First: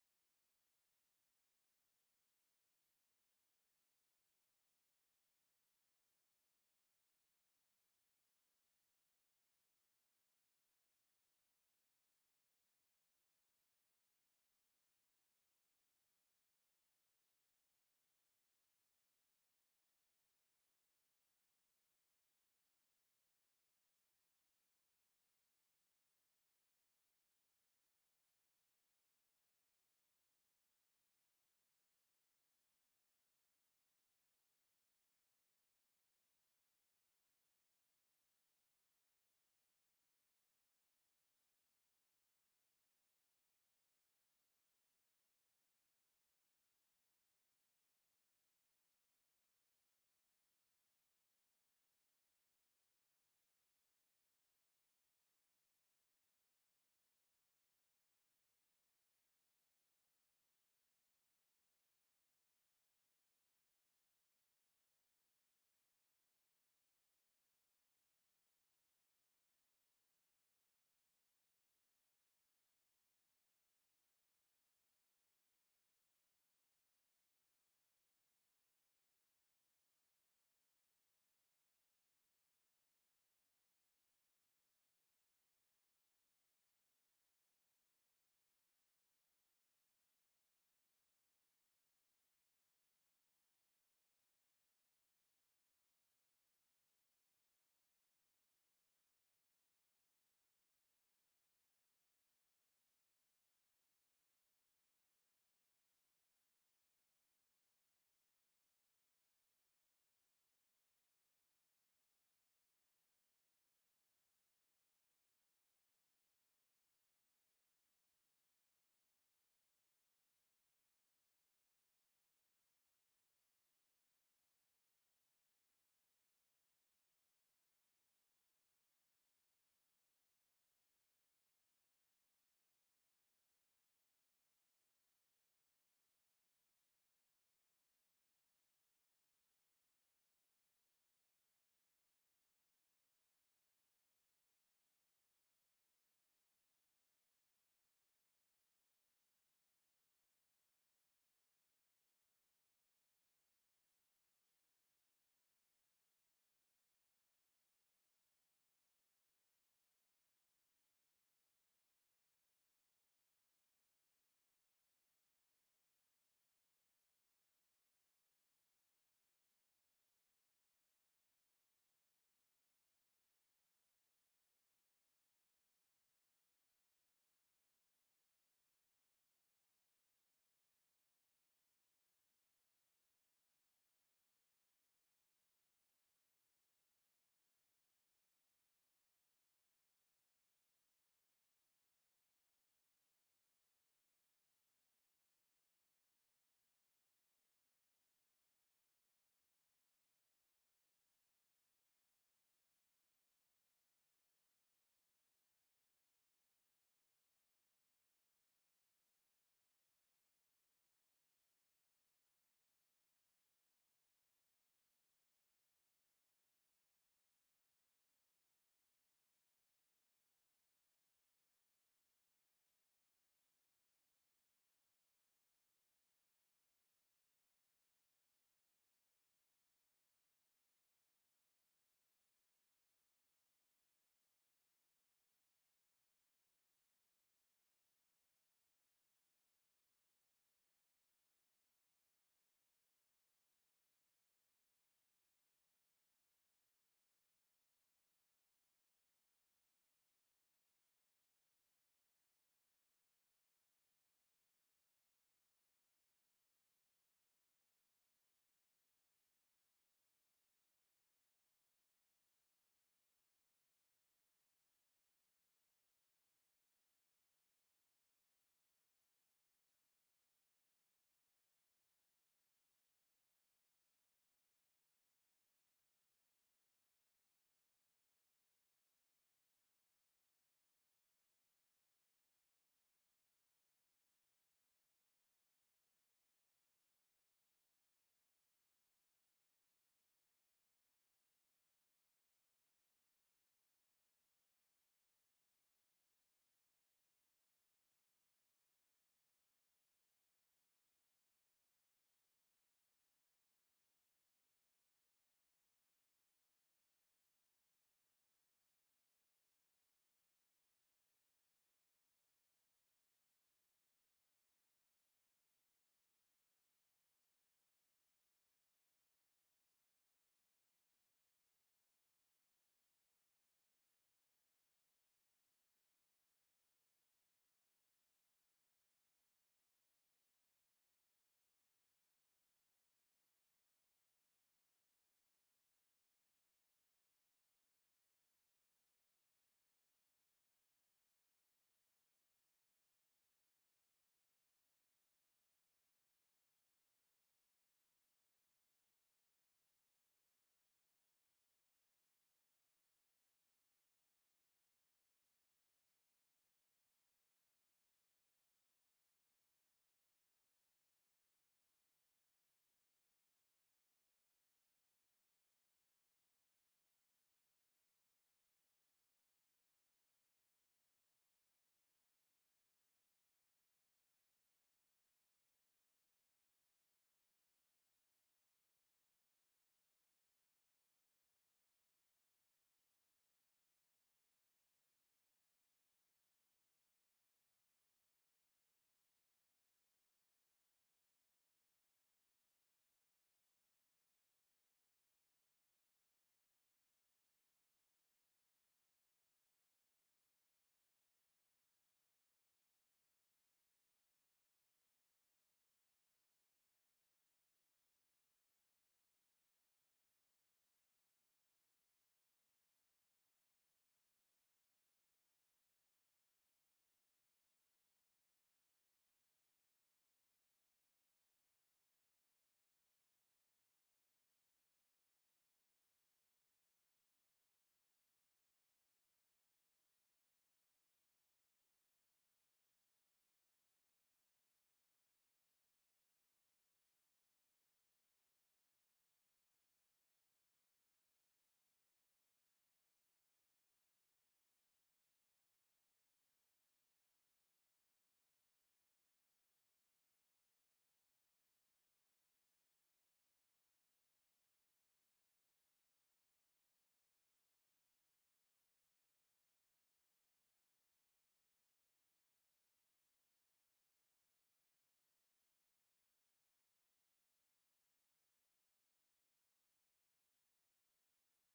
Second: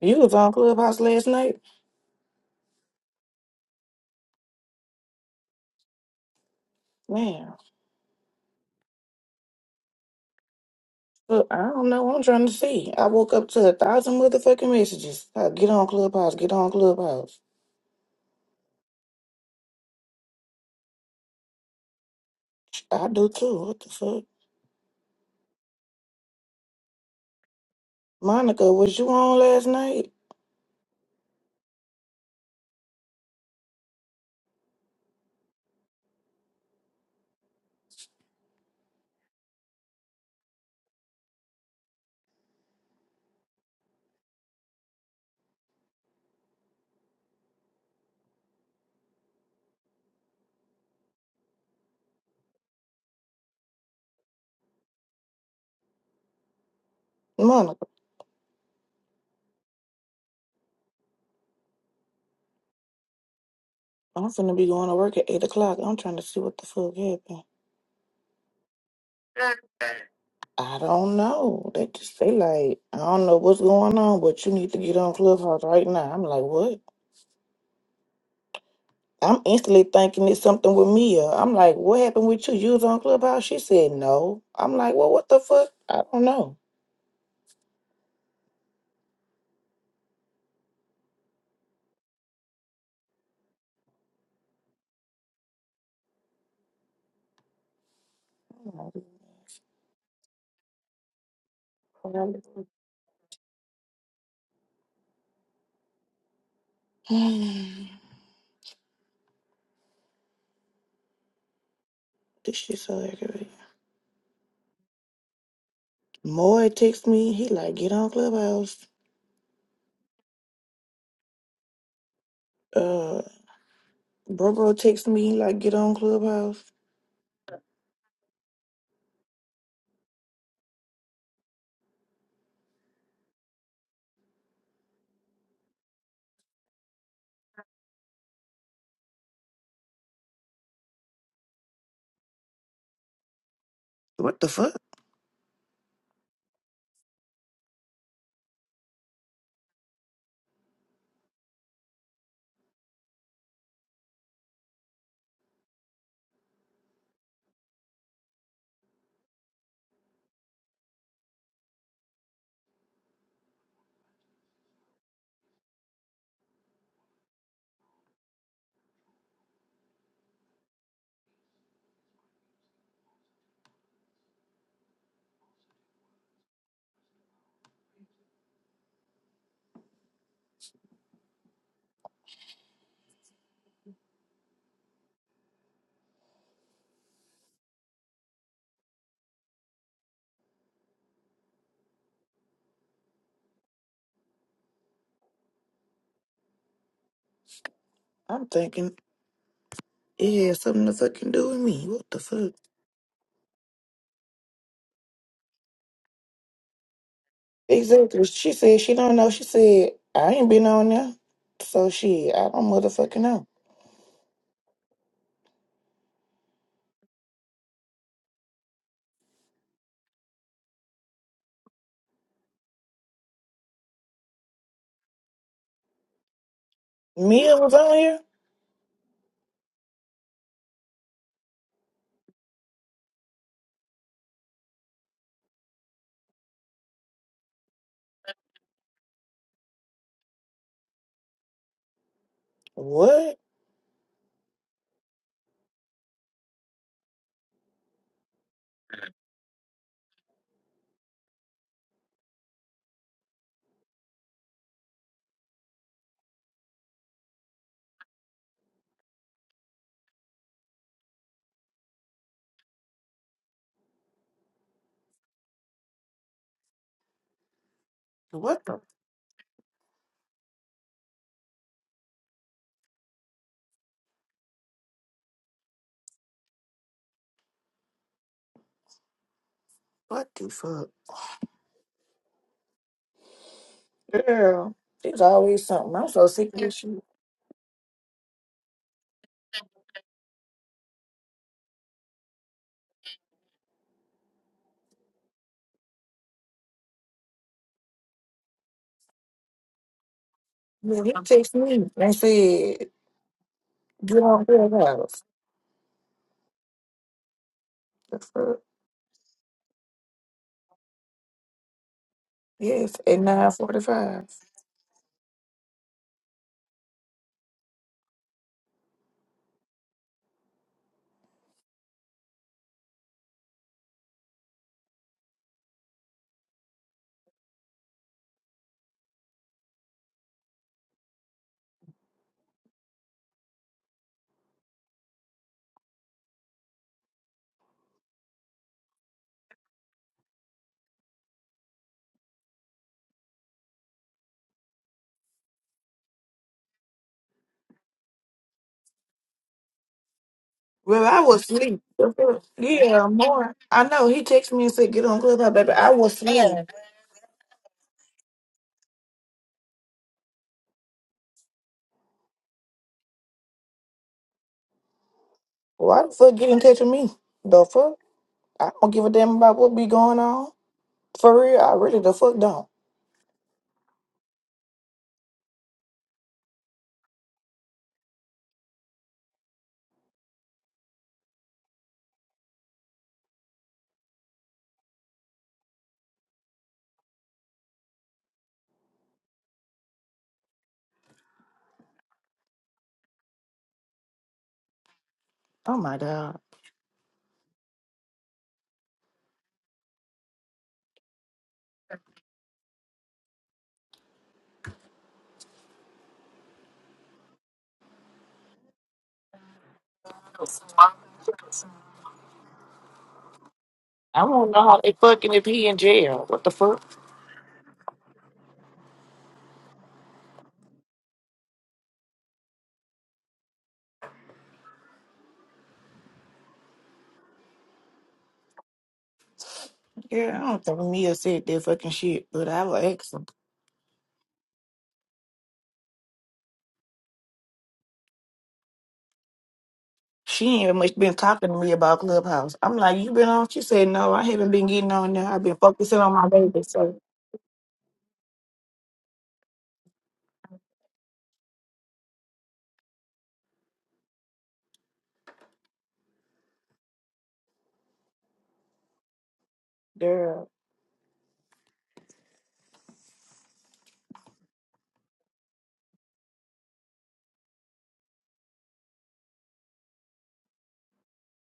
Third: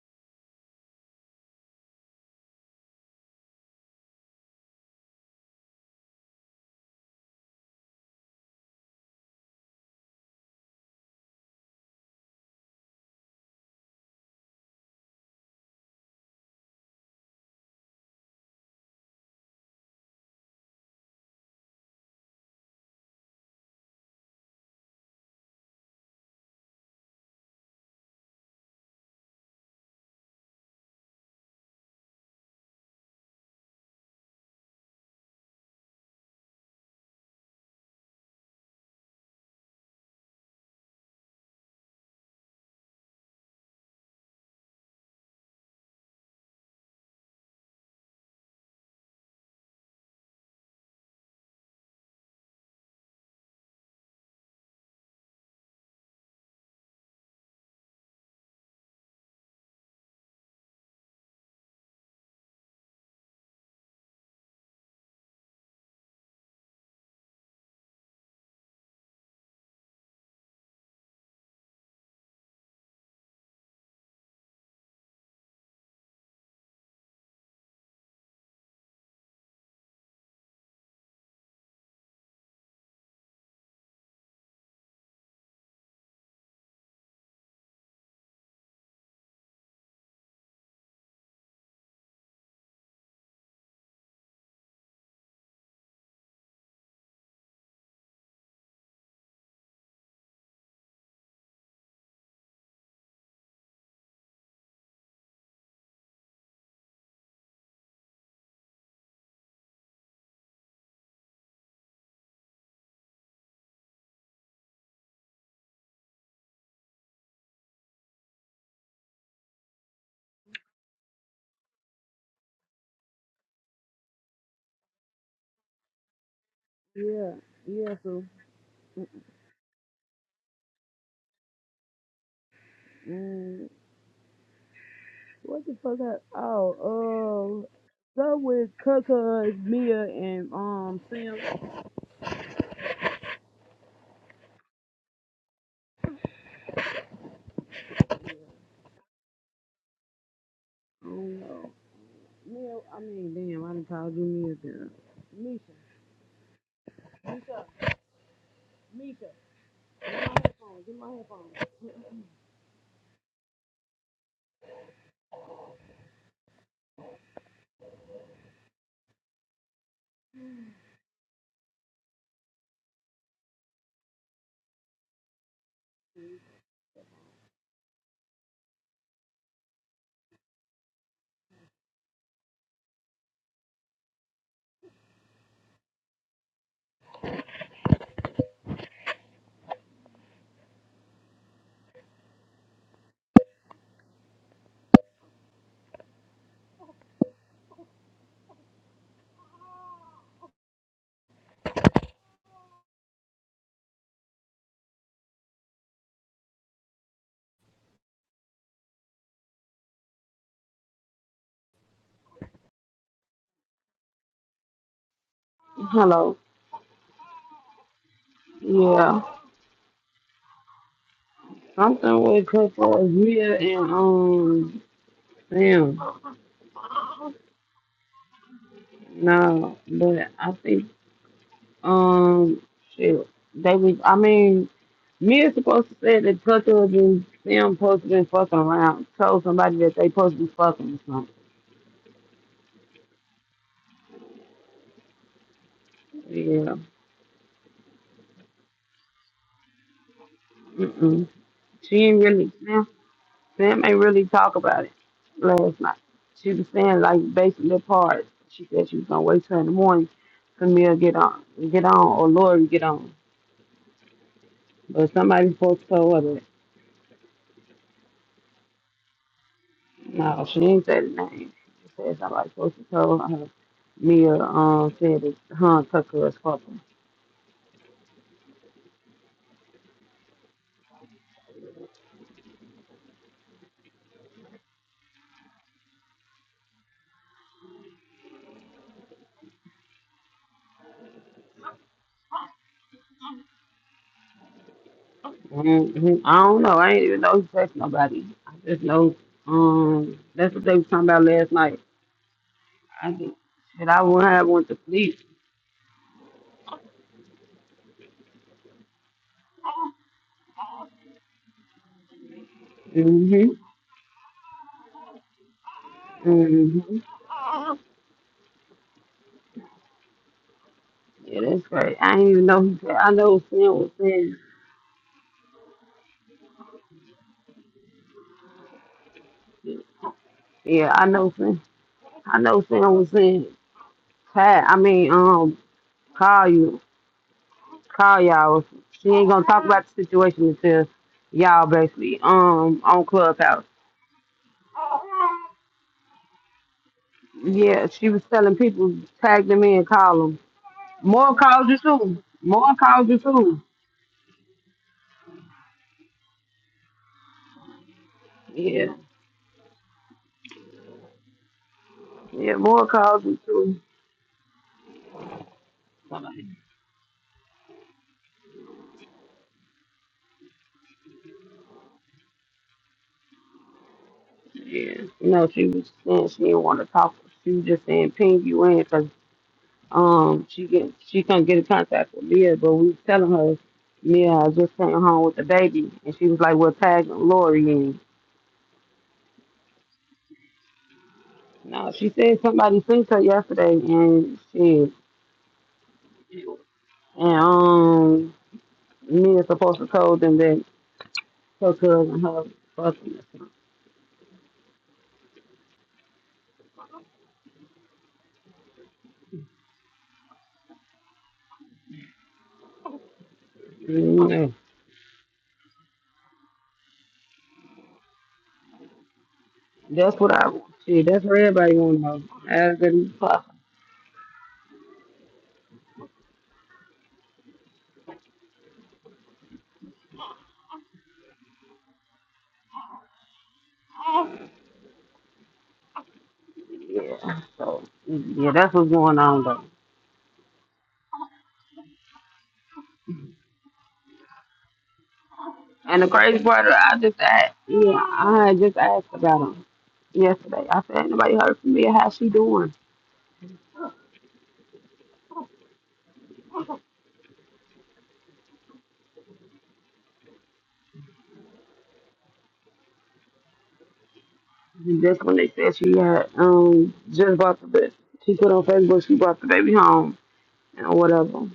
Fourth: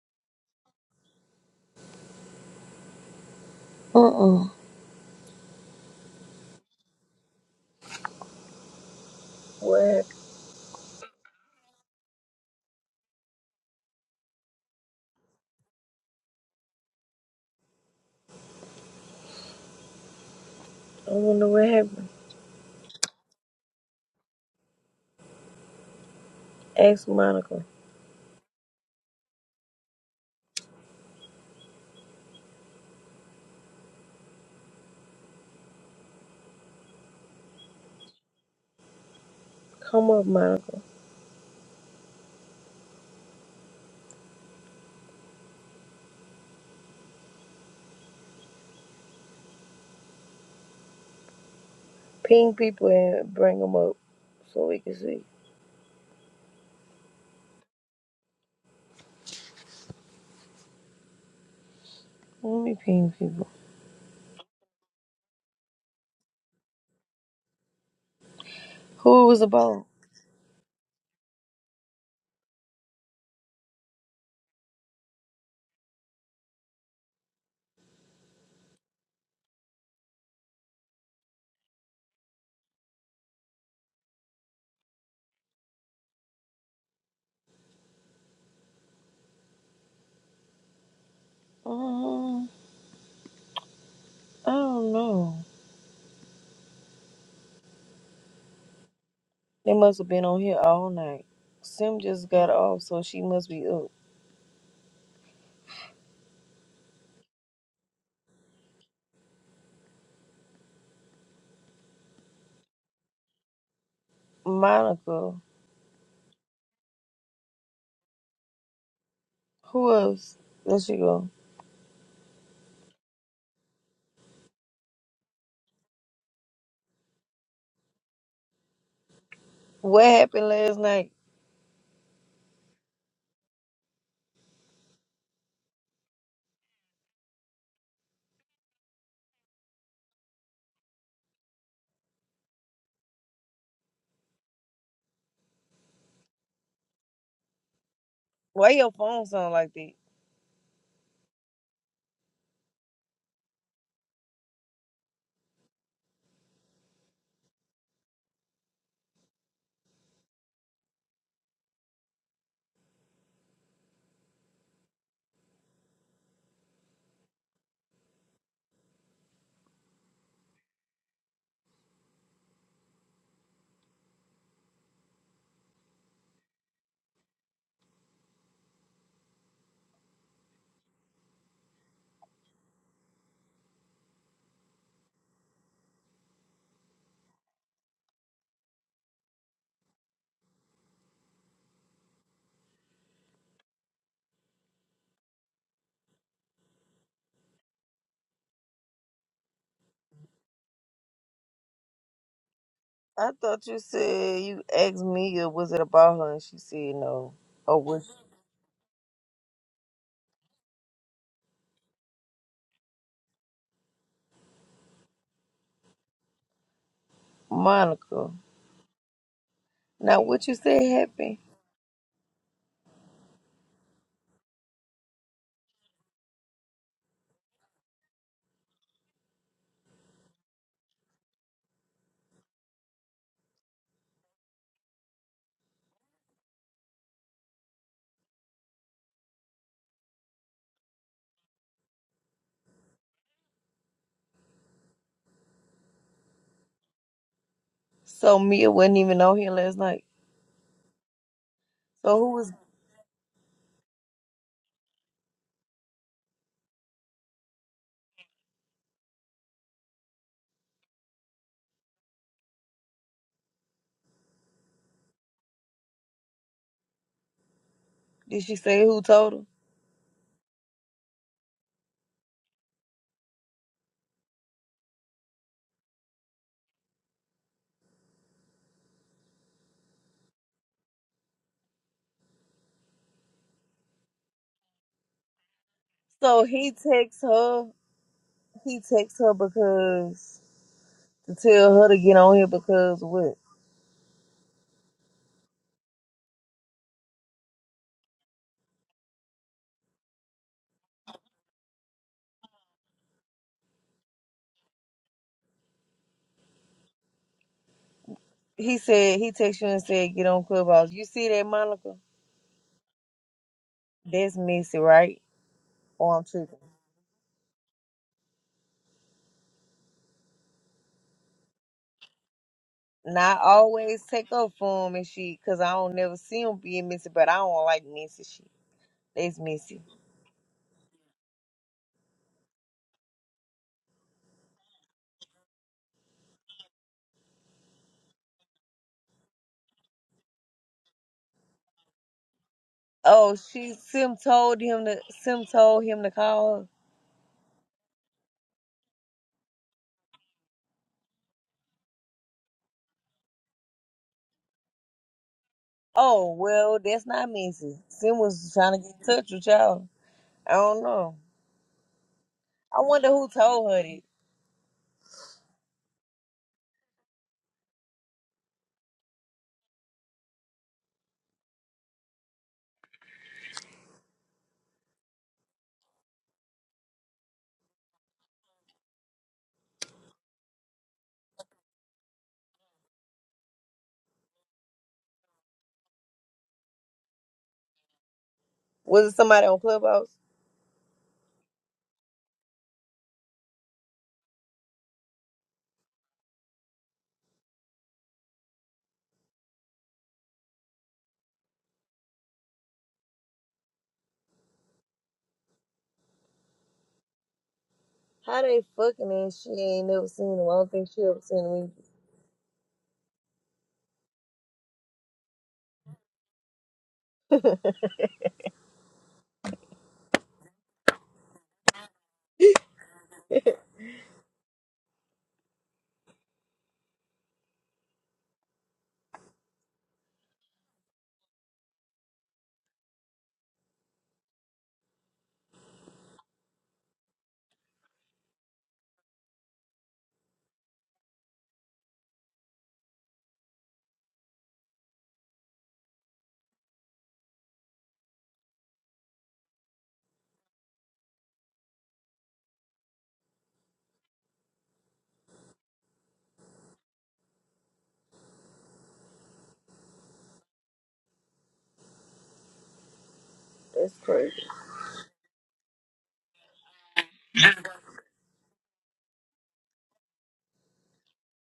You was on Clubhouse last night? Uh-uh. Man, What happened? look, I don't know I'm trying to see. I woke up to a thousand motherfucking messages. Uh, get on Clubhouse, get on Clubhouse. I wonder what happened. I do too. What the fuck? Ask Monica. Monica, was you on last night? Come up, Monica. Ping people and bring them up so we can see. Monica, Let me ping people. I'm finna be going to work at 8 o'clock. I'm trying to see what the fuck happened. Who it was about? I don't know. They just, say like, I don't know what's going on, but you need to get on Clubhouse right now. I'm like, what? I'm instantly thinking it's something with Mia. I'm like, what happened with you? You was on Clubhouse? She said no. I'm like, well, what the fuck? I don't know. Um, I don't know. They must have been on here all night. Sim just got off, so she must be up. this shit so aggravating. Monica. Moy texts me. He like, get on Clubhouse. Who else? There she go. Uh, Bro Bro texts me. He like, get on Clubhouse. Yeah, yeah. So, What happened last night? mm, what the fuck? I, oh, uh, stuff with Kaka, Mia, and um Sam. I What the fuck? Why your phone sound like that? don't know. Mia, I mean, damn, I done called you Mia, girl. Misha, Misha, Misha. Get my headphones. Get my headphones. I'm thinking it has something to fucking do with me. What the fuck? I thought you said you asked Mia was it about her, and she said no. Exactly. She said she don't know. She said I ain't been on there. So shit, I don't motherfucking know. Hello. Monica. Yeah, Now, what you said happened. something with Kaka, Mia, and um Sam. Mia was on here. No, but I think um shit. They was. I mean. Me is supposed to say that Tucker and Sam supposed to been fucking around. Told somebody that they supposed to be fucking or something. What? Yeah. So Mia wasn't even on here last night. Mm-mm. She So ain't who was? really Sam. Sam ain't really talk about it last night. She was saying like basically parts. She said she was gonna wait till in the morning for me to get on, get on, or Lori get on. But somebody supposed to tell her that. Did she What the say who told her? No, she ain't say the name. She said somebody supposed to tell her. Mia um said that her and Tucker was fucking. what the fuck? Girl, there's always something. I'm so So sick of he this shit. texts her. He texts her because to tell her to get on here because what? Mhm. I don't know. I ain't even know he touched nobody. I just know um that's what they was Man, talking he about last texted night. me and said, I did. Shit, I get wouldn't on have went to sleep. Clubhouse. The fuck? He said he texted you and said get on Clubhouse. You see that, Monica? Yes, at Mhm. 945. That's messy, right? Or I'm tripping. Mhm. Yeah, that's right. I didn't even know he said. I Now I know Sin was always take saying. up for him and shit because I don't never see him being messy, but I don't like messy shit. That's messy. Yeah, I know Sin. I know Sin was saying. Pat, I mean, um, call you, call y'all. She ain't gonna talk about the situation until y'all basically um on Oh, Clubhouse. she Sim told him to Sim told him to call her. Yeah, she was telling people tag them in, call 'em. Well, I More was calls you asleep. The too. fuck? More Yeah, calls you more. too. I know. He texted me and said, get on Clubhouse, baby. I was Oh, asleep. well, that's not Missy. Sim was trying to get Yeah. in touch with y'all. I don't know. Yeah, I more wonder calls who you told her too. that. Why the fuck get in touch with me? The fuck? I don't give a damn about what be going on. For real, I really the fuck don't. Yeah. No, she was saying she didn't want to talk. She was just saying ping you in because um she get she couldn't get in contact with Mia, but we was telling her Mia I just came home with the baby and she was like, we Well tag Lori in. Was it somebody on Clubhouse? No, she said somebody sent her yesterday and she Oh my god. and um Mia's supposed to told them that her cousin her fucking or How they fucking and she ain't never seen him. I don't think she ever seen him. I something. don't know how they fucking if he in jail. What the fuck? That's what I see. That's what everybody want to know as good as possible. Yeah, I don't think Mia said that fucking shit, but I will ask him. Yeah. So yeah, that's what's going on though. She ain't even much been talking to me about Clubhouse. I'm like, you been on? She said, no, I haven't been getting on there. I've been focusing And the on my crazy baby. part, So, I just asked. Yeah, I had just asked about him yesterday. I said, anybody heard from me? How's she doing? girl. That's crazy. And that's when they said she had um just bought the baby, she put on Facebook she brought the baby home and whatever.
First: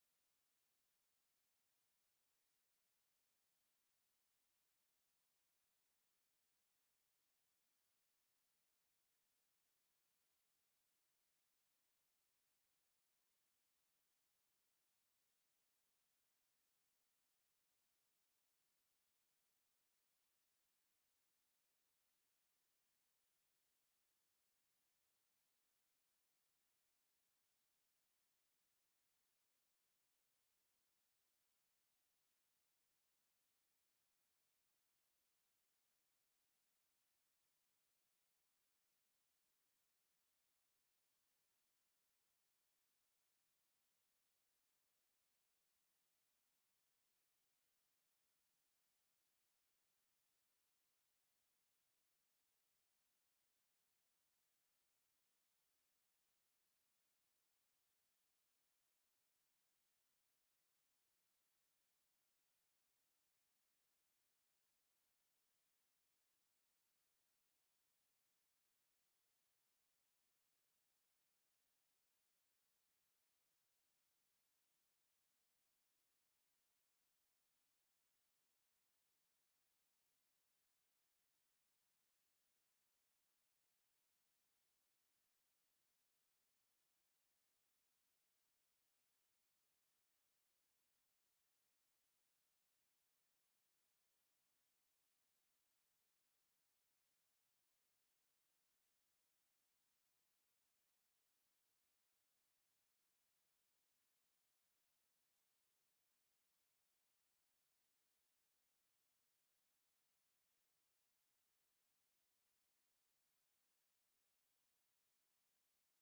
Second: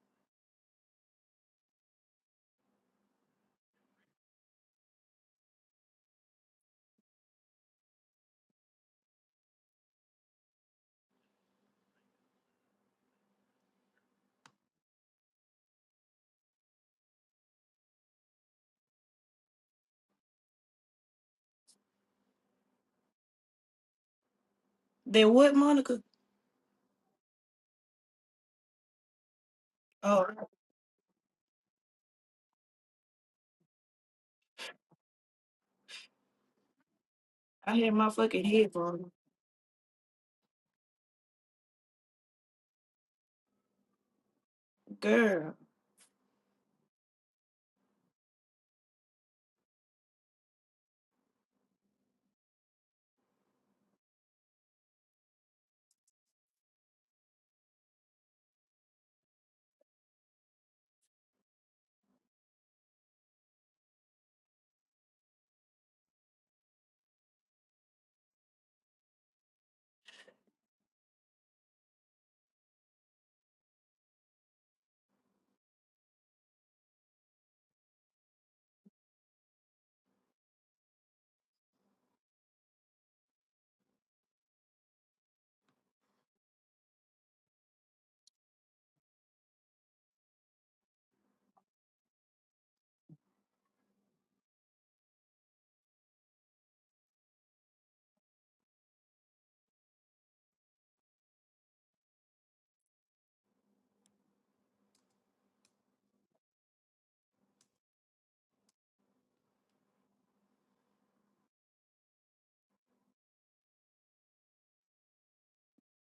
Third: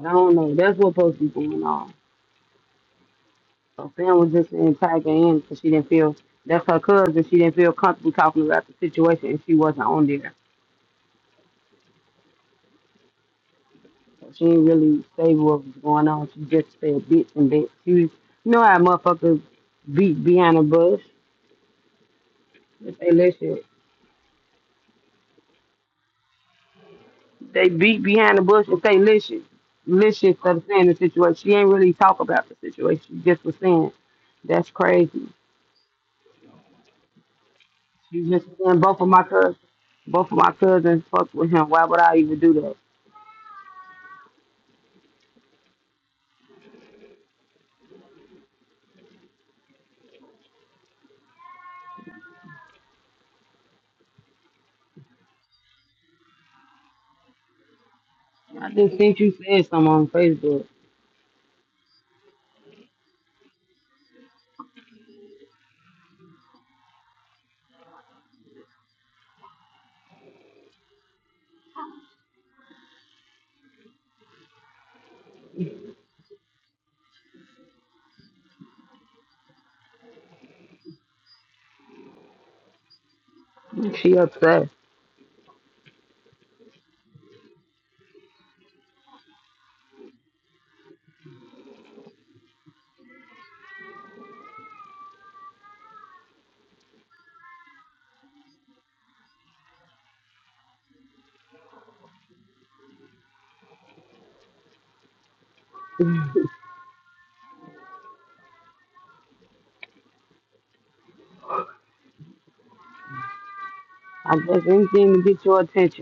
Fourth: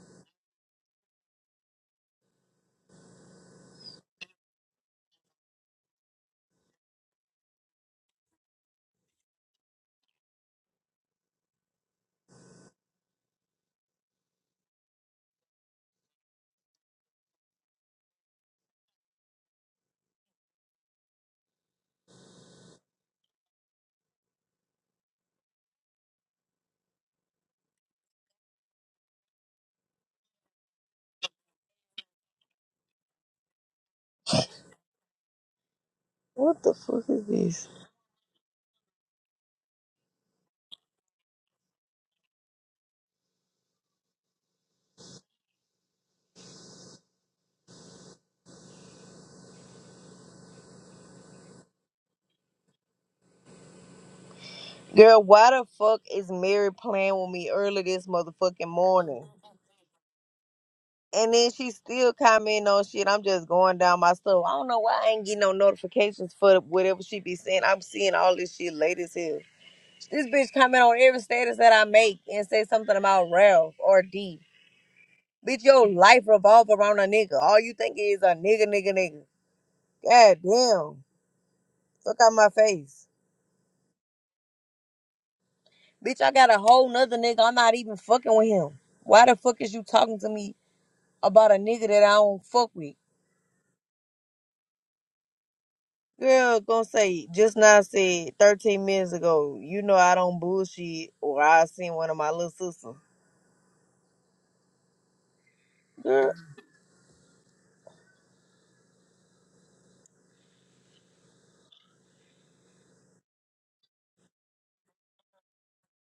I don't know. That's what's supposed to be going on. So Sam was just in Tiger in because she didn't feel that's her cousin. She didn't feel comfortable talking about the situation and she wasn't on there. She ain't really say what was going on. She just said bits and bits. She was, you know how motherfuckers beat behind the bush if they listen. Then what, Monica? They beat behind the bush if they listen. Oh, Listen instead of saying the situation. She ain't really talk about the situation. She just was saying, that's crazy. What the fuck is this? I had my She was fucking just was saying both headphones. of my cousins, both of my cousins fucked with him. Why would I even do that? Girl. Girl, why the fuck is Mary playing with me early this motherfucking I just think morning? you said something on Facebook. And then she still commenting on shit. I'm just going down my stuff. I don't know why I ain't getting no notifications for whatever she be saying. I'm seeing all this shit late as hell. This bitch comment on every status that I make and say something about Ralph or D. Bitch, your life revolve around a nigga. All you think is a nigga, nigga, nigga. God damn. Fuck out my face. She upset. Bitch, I got a whole nother nigga. I'm not even fucking with him. Why the fuck is you talking to me about a nigga that I don't fuck with? Girl, gonna say, just now said 13 minutes ago, you know I don't bullshit or I seen one of my little sisters. Girl. I guess anything to get your attention.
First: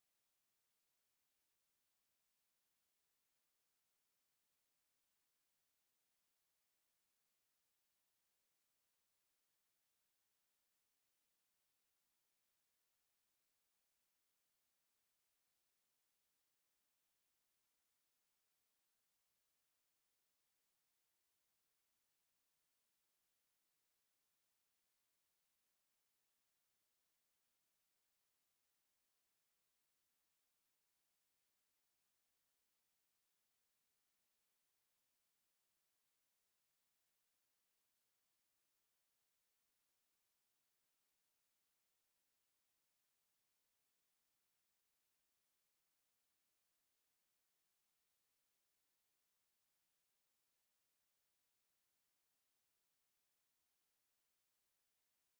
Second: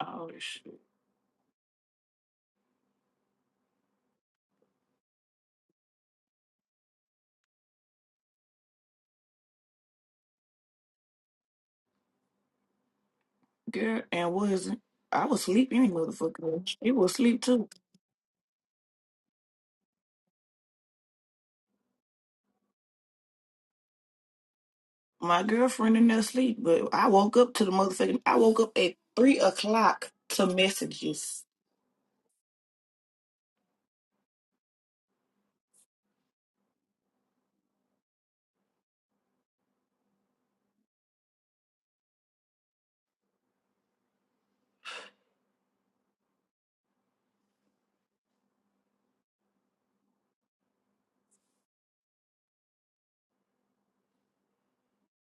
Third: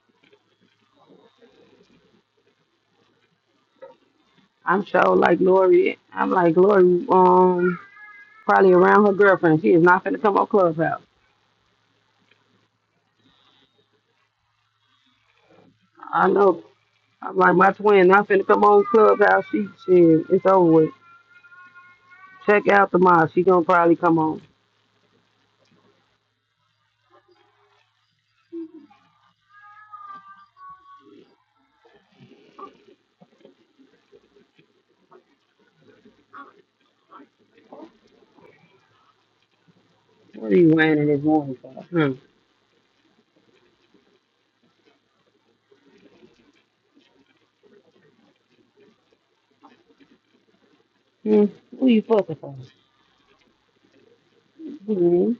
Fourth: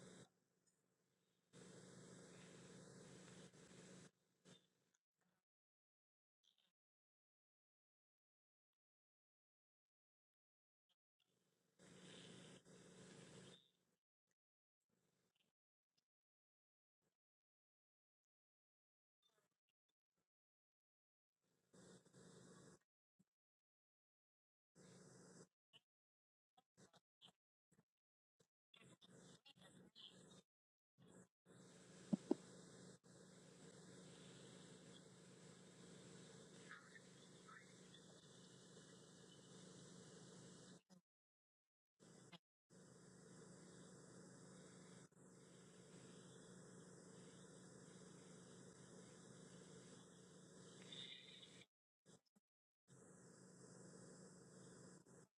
Oh, shit. I'm sure like Lori. I'm like Lori. Um, probably around her girlfriend. She is not finna come on Clubhouse. Girl, and was I was sleep any I know. motherfucker. It was I'm sleep like too. my twin. Not finna come on Clubhouse. She, she, it's over with. Check out the mom. She gonna probably come on. My girlfriend in there sleep, but I woke up to the motherfucking. I woke up at three o'clock to messages. What are you wearing in this morning for? Hmm. Hmm. Who you fucking for? Hmm.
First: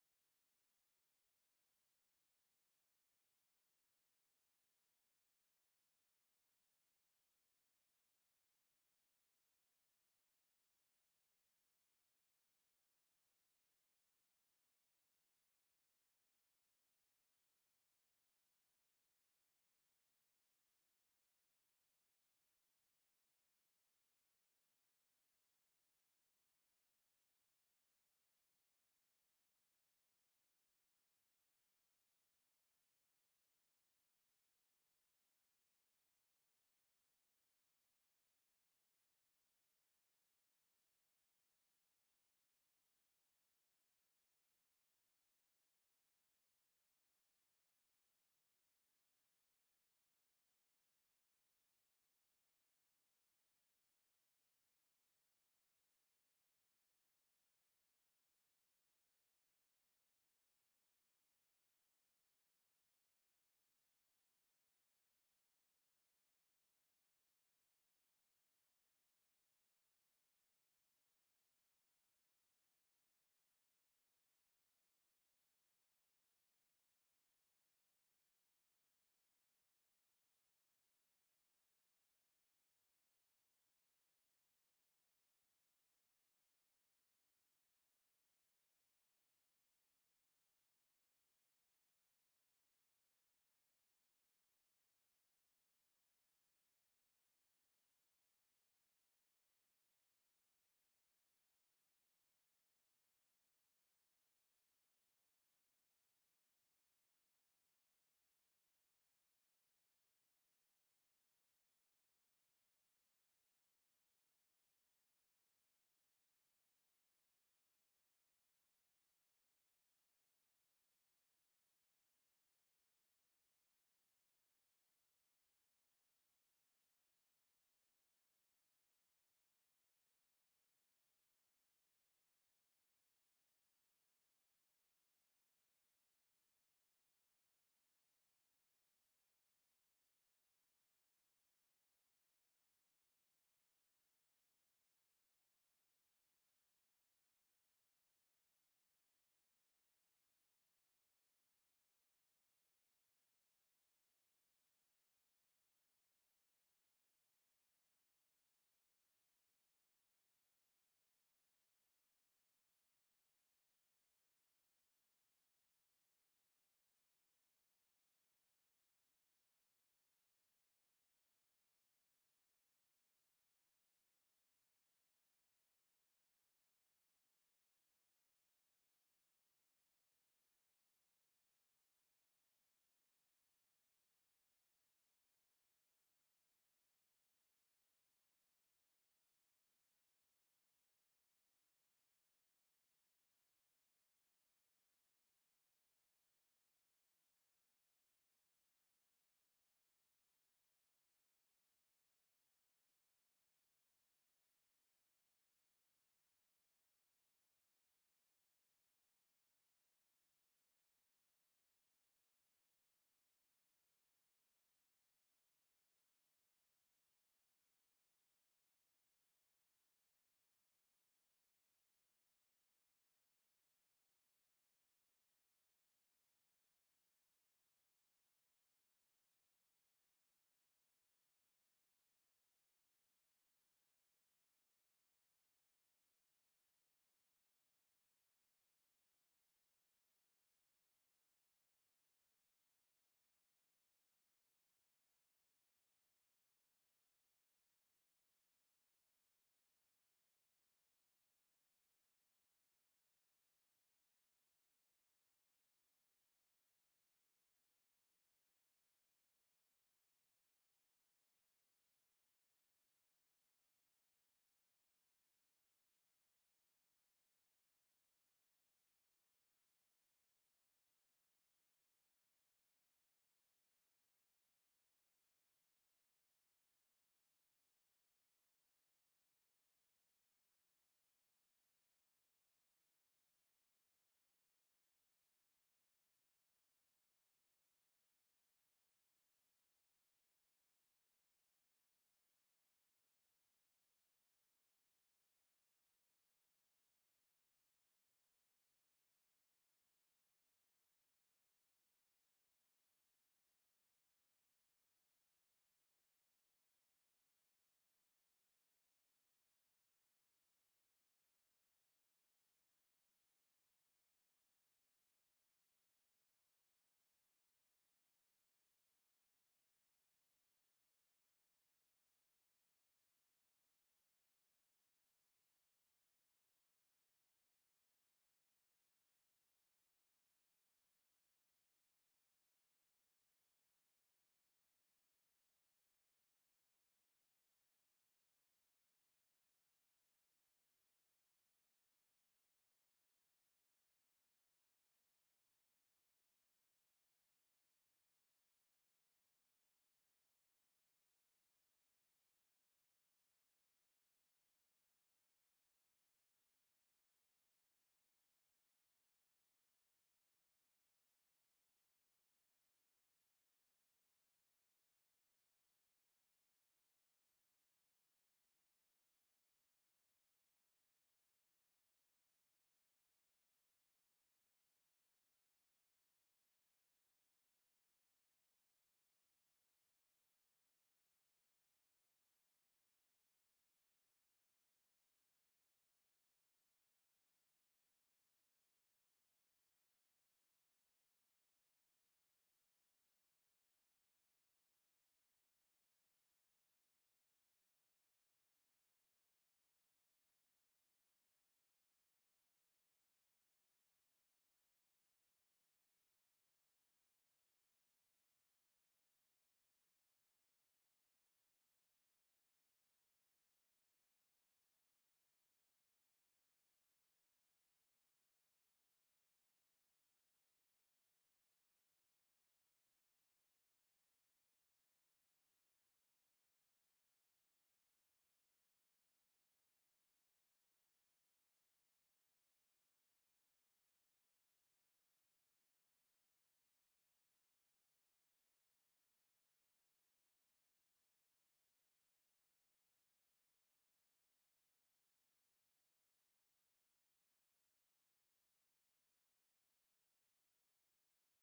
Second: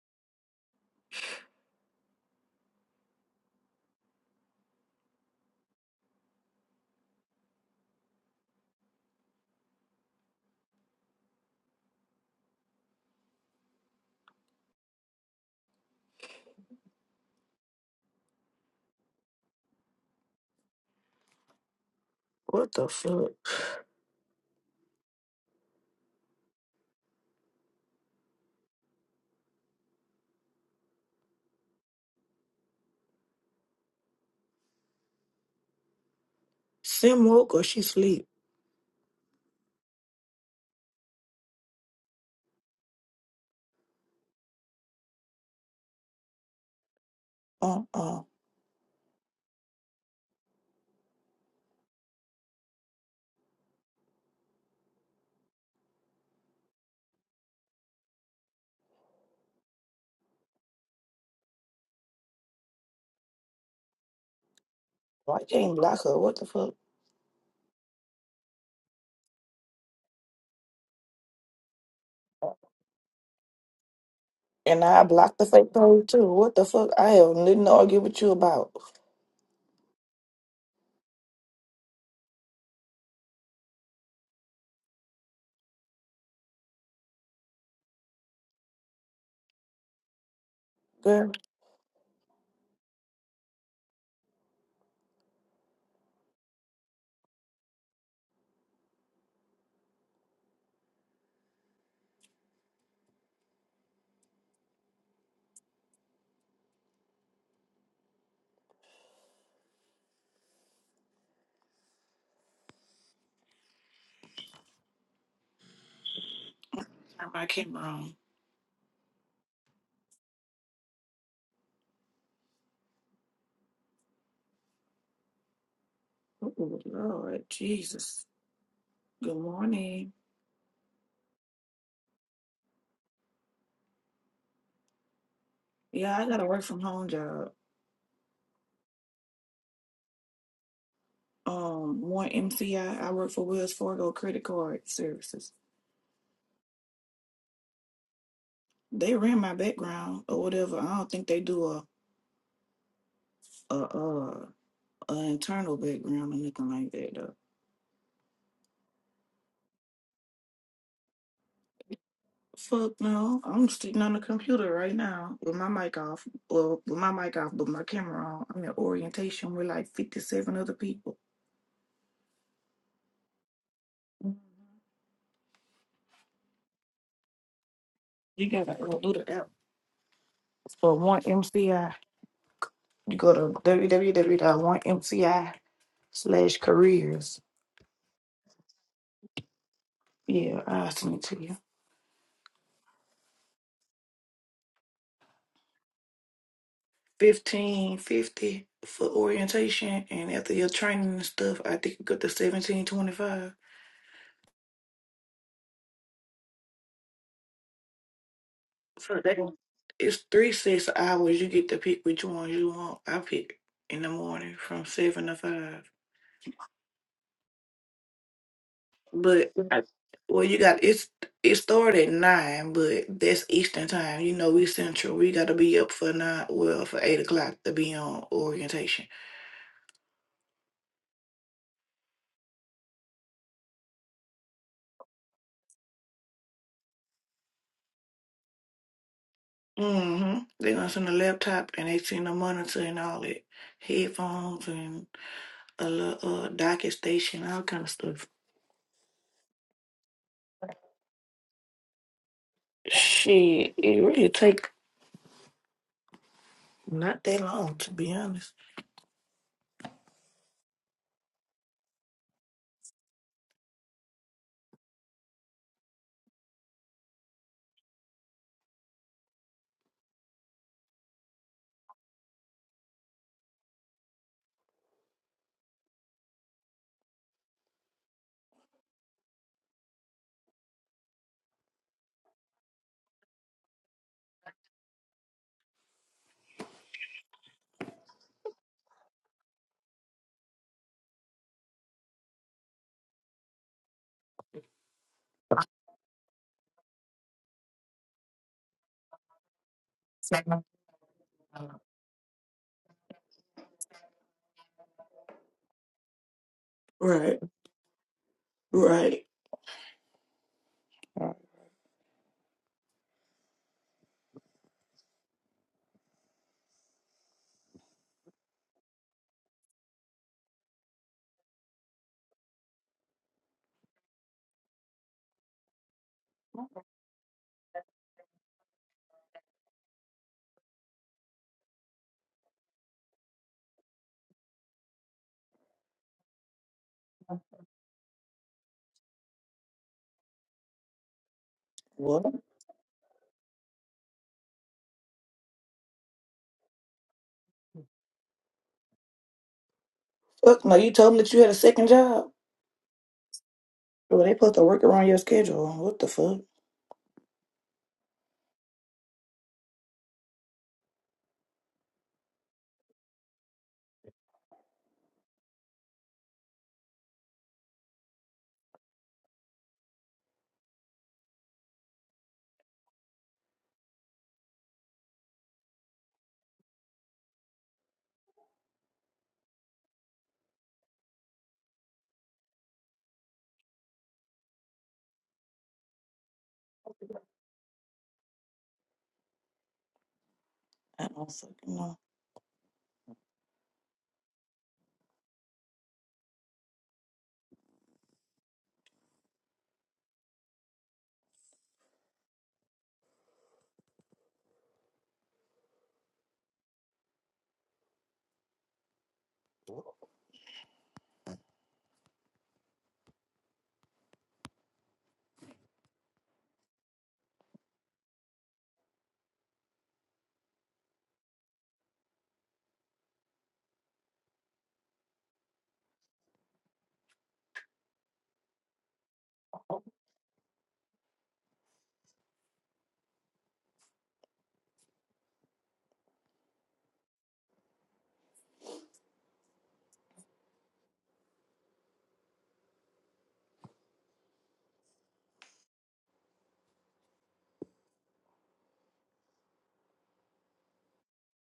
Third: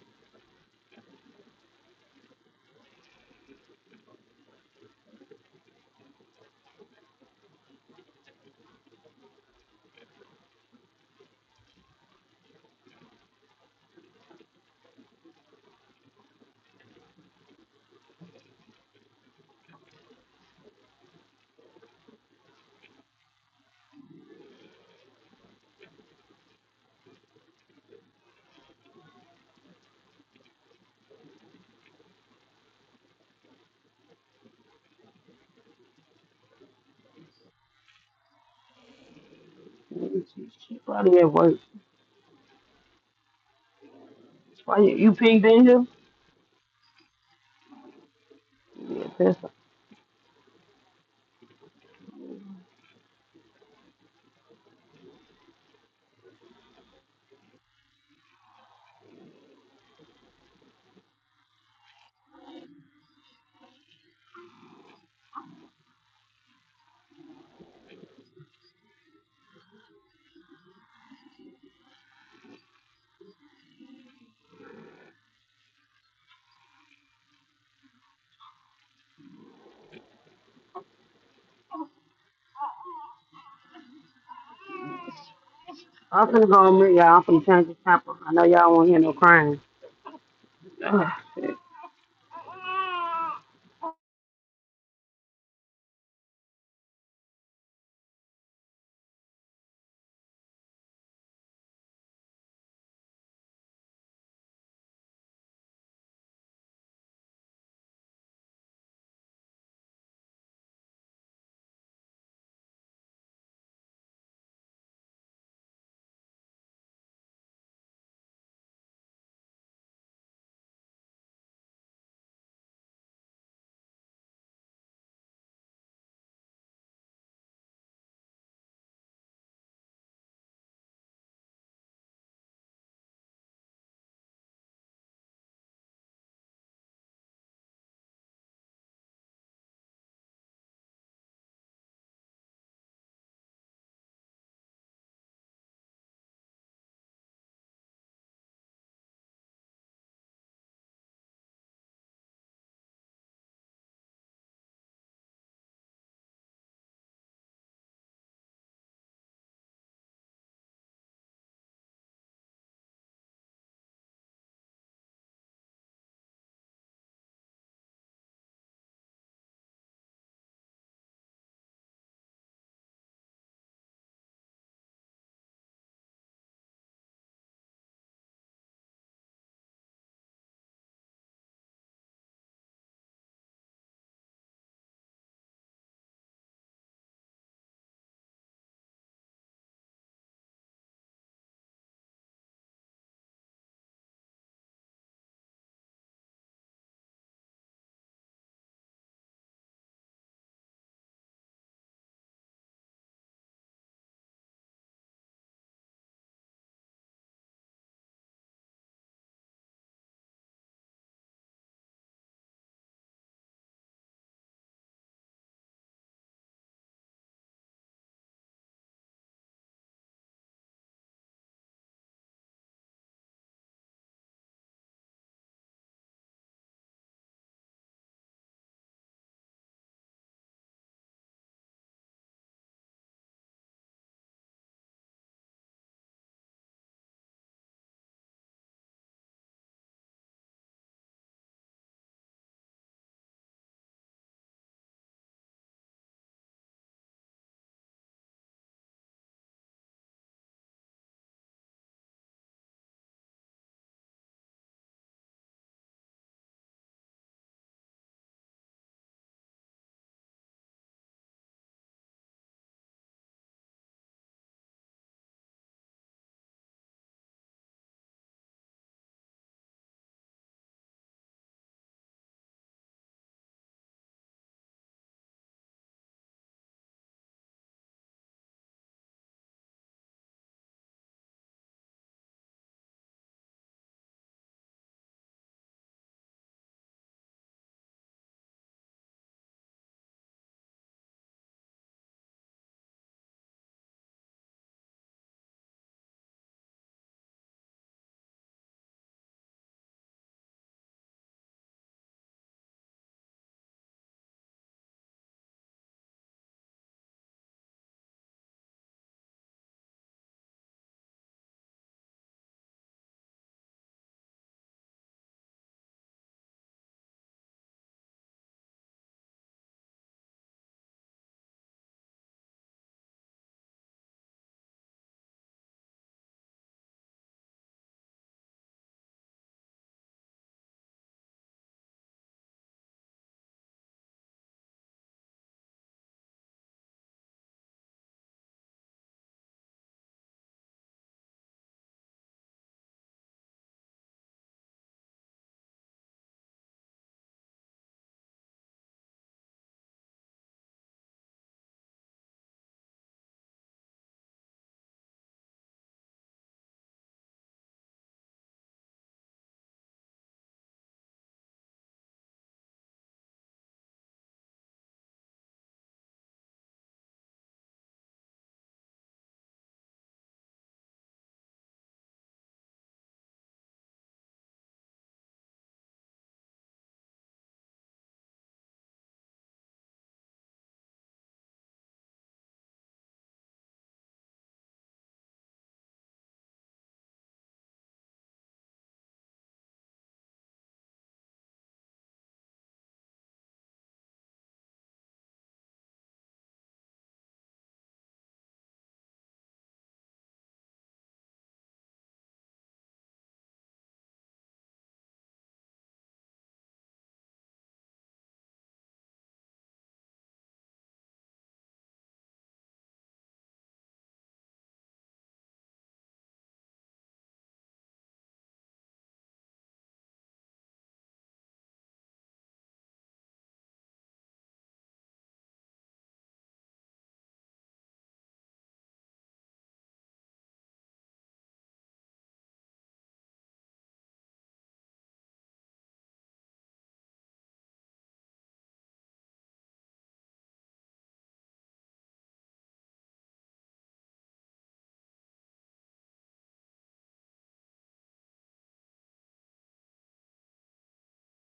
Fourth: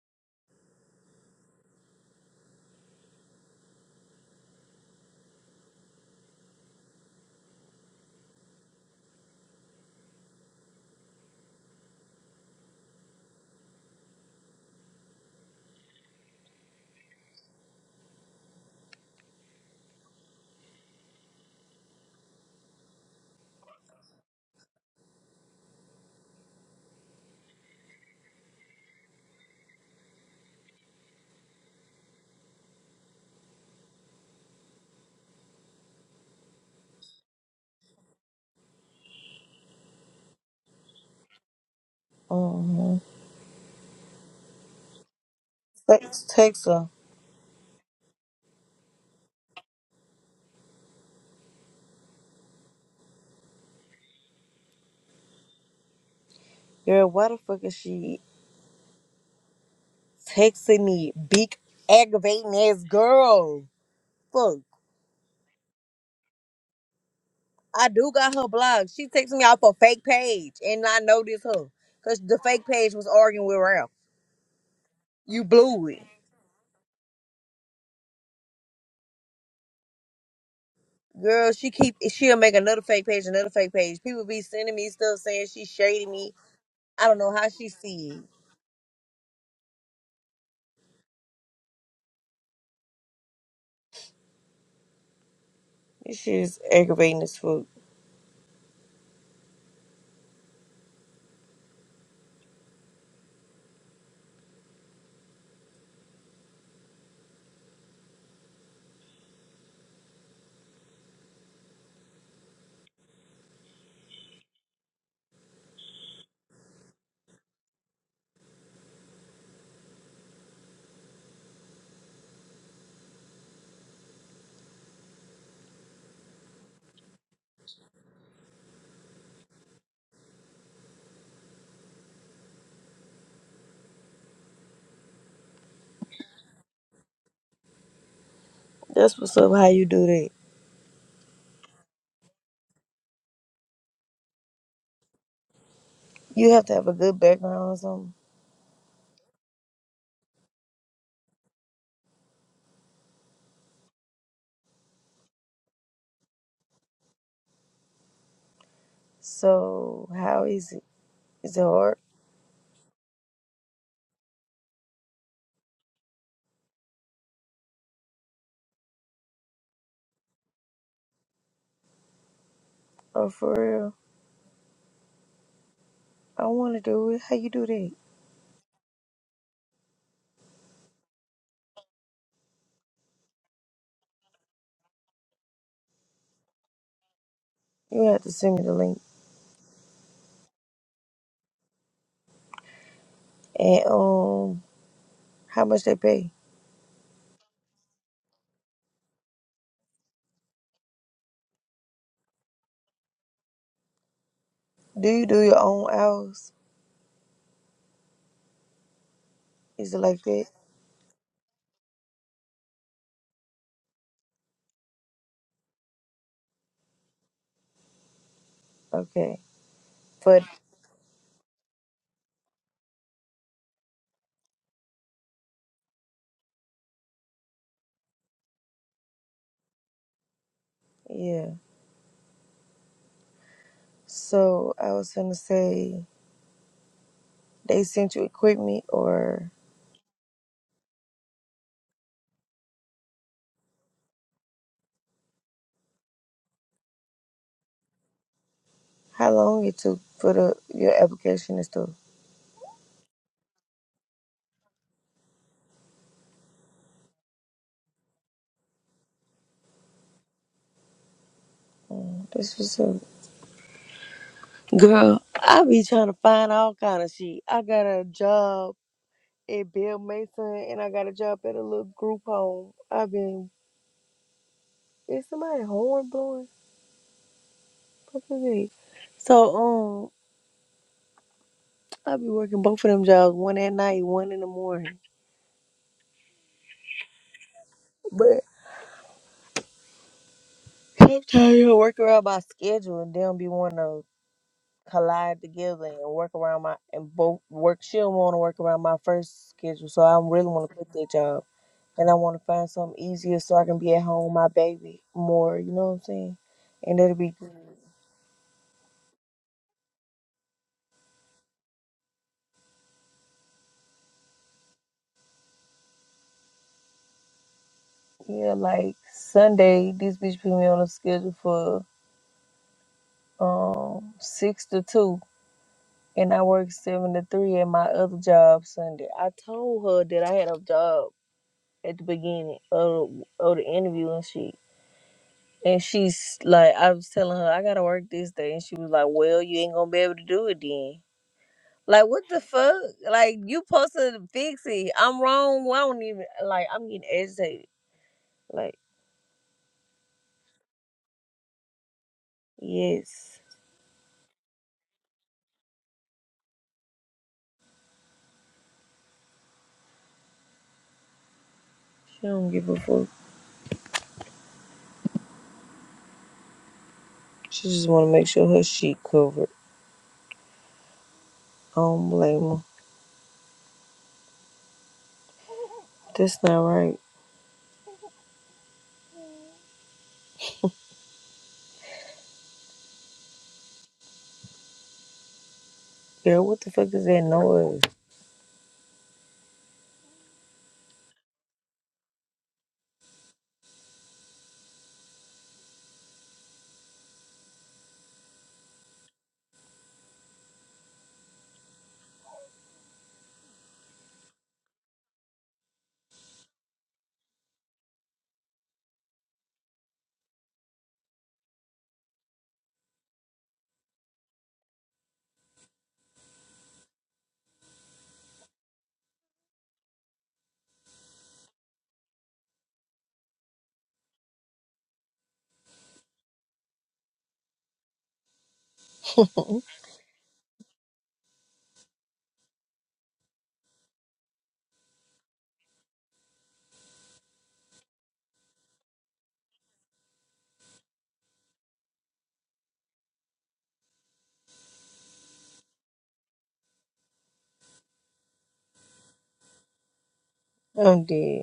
What the fuck? Sim woke or she sleep? She, she probably at work. hmm Why you, you pinged in here? Text, text her. Uh uh. Yeah, piss her. Girl, why the fuck is she? texting me, big aggravating ass girl. Fuck. I can't block her. What the fuck? I do got her blog. She texted me off a fake page and I know this her. Cause the fake page was arguing with Ralph. And I blocked You the fake blew it. page too. What the fuck? I have nothing to argue with you about. Girl, she keep she'll make another fake page, another fake page. People be sending me stuff saying she shading I'm me. finna go on mute, I y'all. don't I'm know finna how change she the see chopper. it. I know y'all won't hear no crying. Ugh, Girl, shit. This shit is aggravating as fuck. turn my camera on. Oh Lord, Jesus. Good morning. Yeah, I got a work from home job. That's what's up, how you do that. Um, one MCI. I I work for Wells Fargo Credit Card Services. You have to have a good background or something. They ran my background or whatever. I don't think they do a a uh a internal background or nothing like that though. So how is it? Is it hard? Fuck no, I'm sitting on the computer right now with my mic off. Well, with my mic off, but my camera on. I'm in orientation with like 57 other people. Oh for real? I wanna do it. How you do that? You gotta uh, do the app for one MCI. You go to www dot one mci slash careers You have to send me the link. Yeah, I'll send it to you. And um, how much they pay? Fifteen fifty for orientation, and after your training and stuff, I think you got the seventeen twenty five. Do you do your own hours? So that Is it like it's that? three six hours. You get to pick which ones you want. I pick in the morning from seven to five. Okay. But But well, you got it's it started at nine, but that's Eastern time. You know we Central. We got to be up for nine, well for eight o'clock to be on orientation. yeah. So I was gonna say they sent you equipment or Mm-hmm. They gonna send a laptop and they send a monitor and all that, headphones and a little uh, docket station, all kind of stuff. how long it took for the your application and stuff. Shit, it really take not that long to be honest. This was a girl. I be trying to find all kind of shit. I got a job at Bill Mason and I got a job at a little group home. I've been is somebody horn blowing? What is it? So I be working both of them jobs, one at night, one in the morning. But sometimes I work around my schedule and they don't be wanting to collide together and work around my and both work. She don't want to work around my first schedule, so I really want to quit that job and I want to find something easier so I can be at home with my baby more. You know what I'm saying? And that'll be Right, good. right. Right. Yeah, like Sunday, this bitch put me on a schedule for um six to two. and I work seven to three at my other job Sunday. I told her that I had a job at the beginning of, of the interview, and she and she's like, I was telling her I gotta work this day, and she was like, Well, you ain't gonna be able to do it then. Like what What? the fuck? Like you supposed to fix it. I'm wrong. I don't even like. I'm getting agitated. Like Fuck no, you told them that you had a second job. yes, Well, they supposed to work around your schedule. What the fuck? she don't give a fuck. She just want to make sure her sheet covered. I don't blame her. That's not right. Girl, what the fuck is that noise? I also, you know, I'm dead.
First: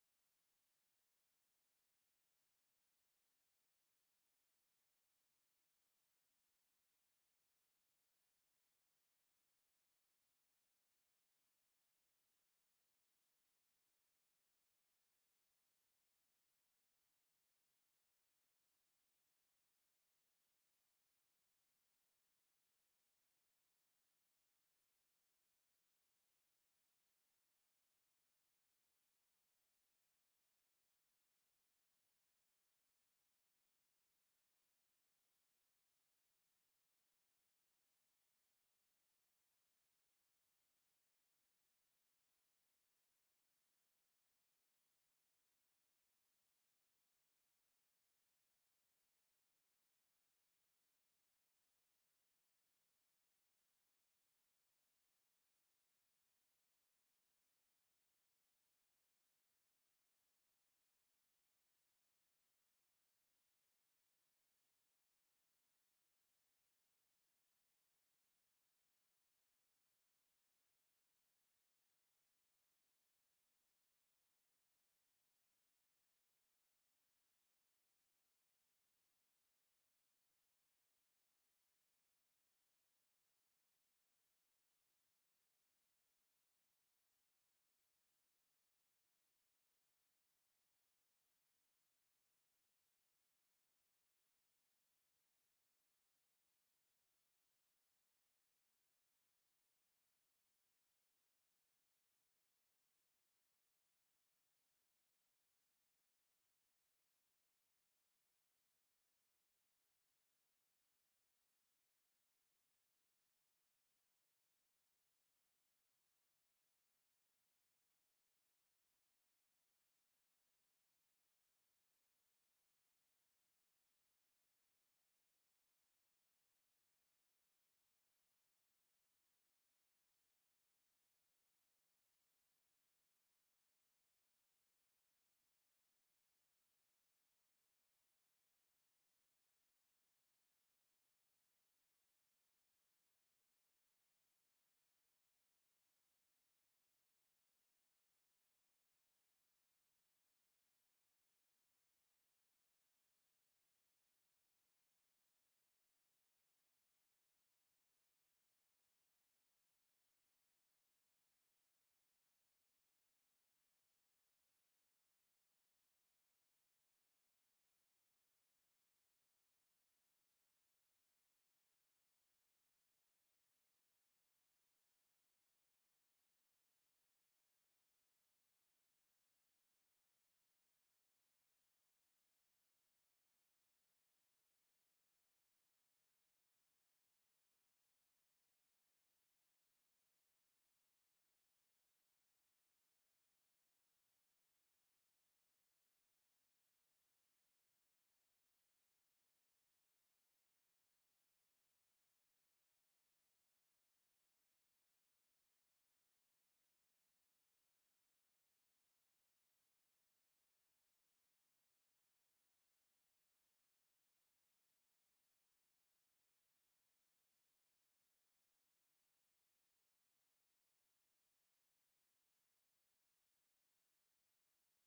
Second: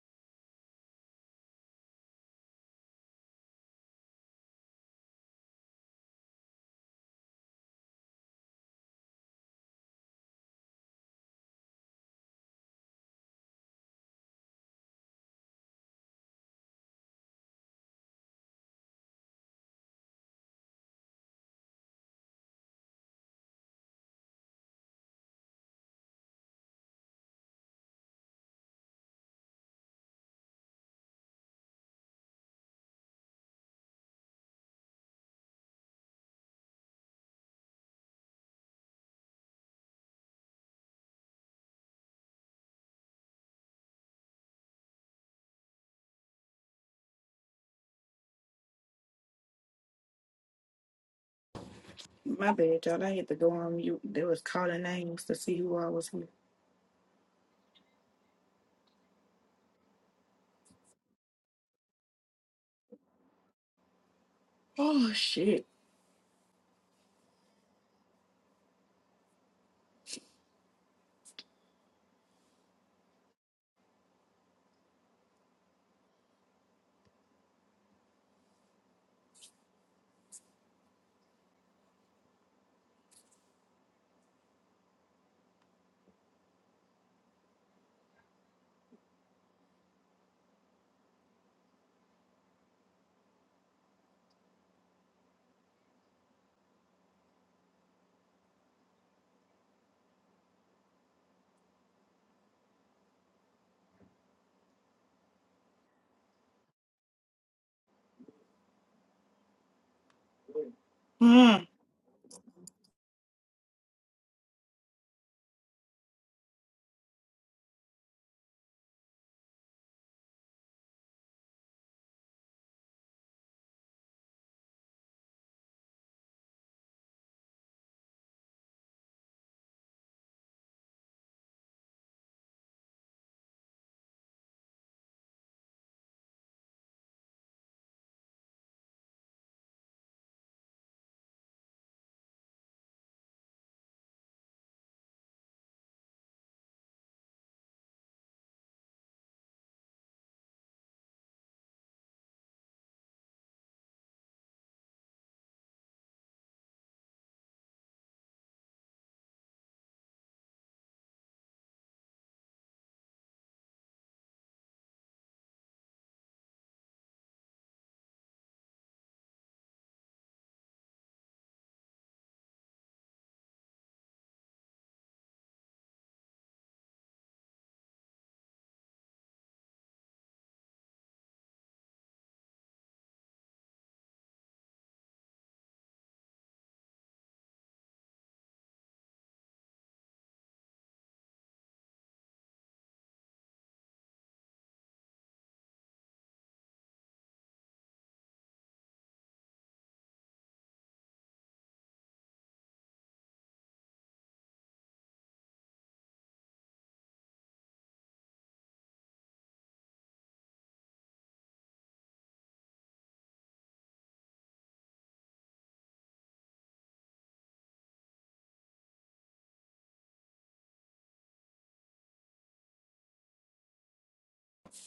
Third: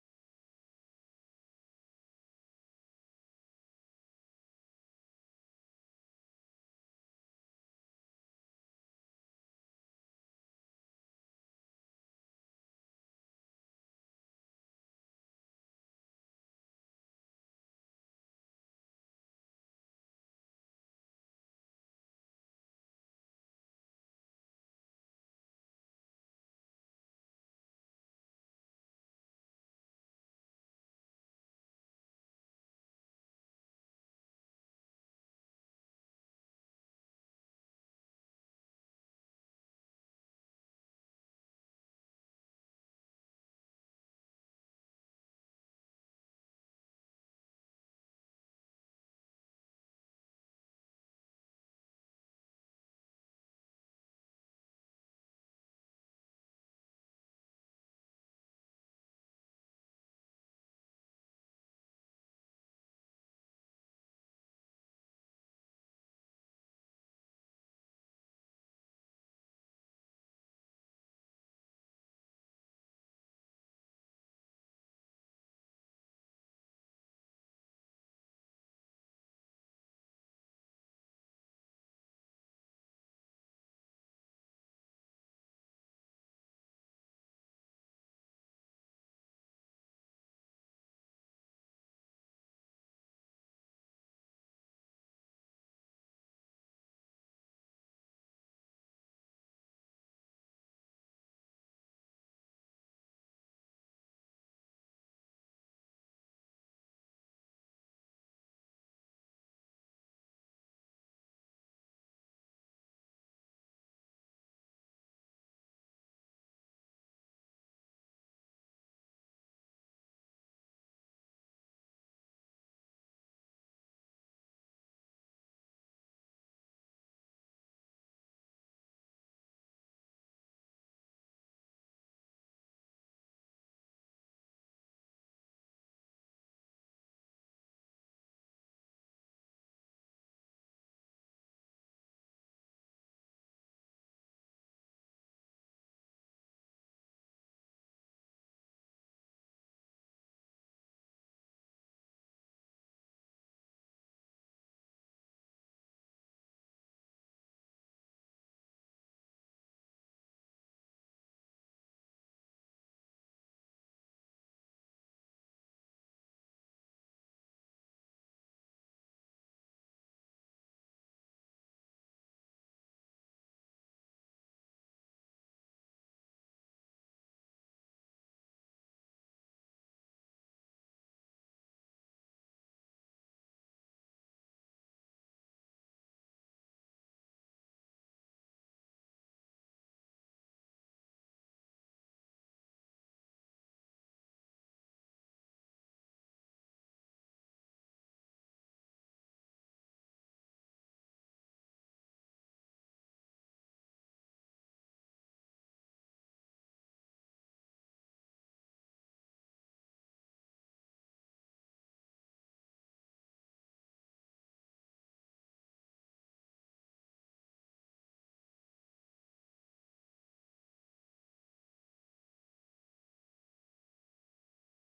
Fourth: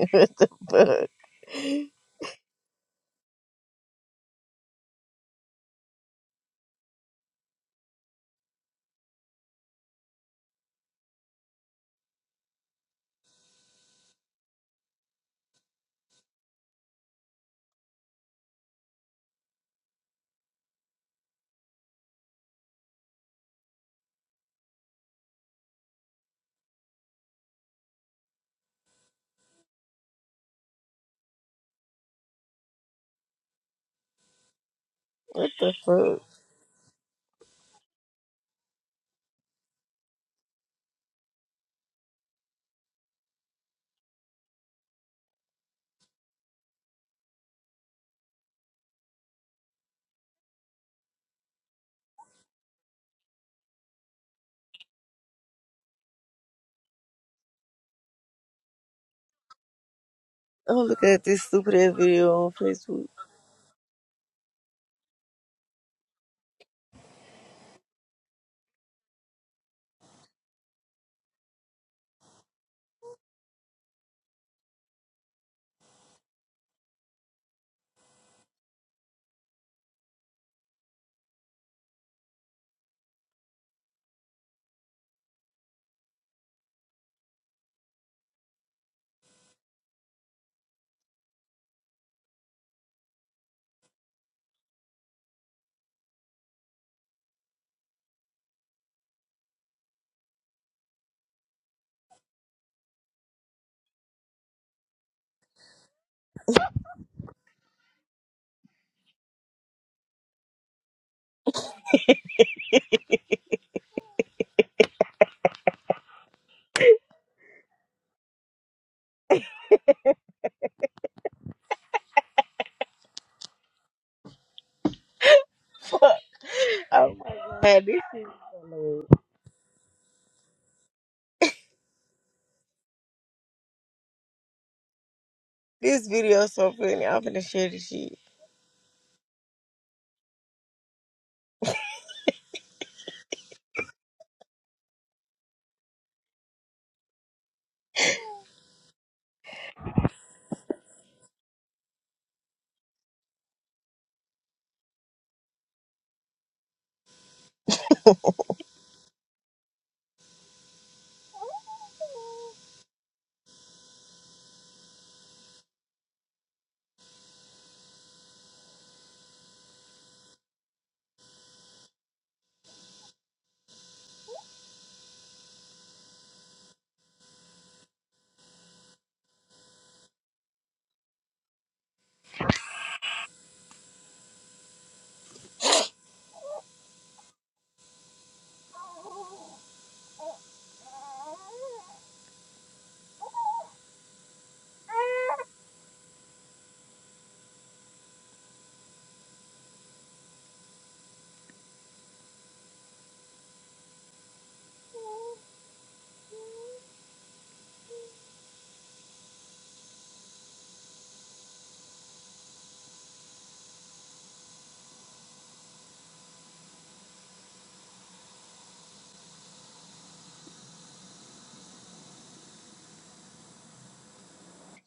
what the fuck? What the fuck? My bad, y'all. I had to go on mute. They was calling names to see who I was. Oh, look at this stupid ass video on Facebook. Oh shit. Mm, Fuck. Oh my god, this shit is hilarious. This video is so funny. I'm finna share this shit.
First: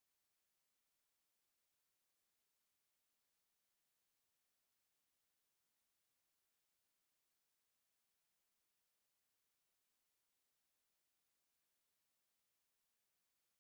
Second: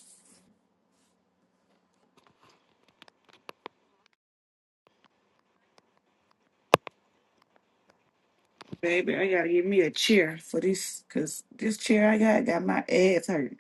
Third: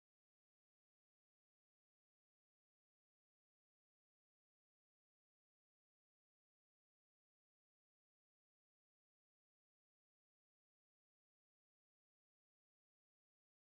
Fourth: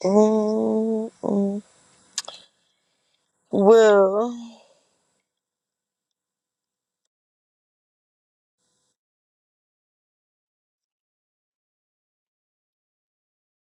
Mm-mm. Well, baby, I gotta get me a chair for this cause this chair I got got my ass hurt.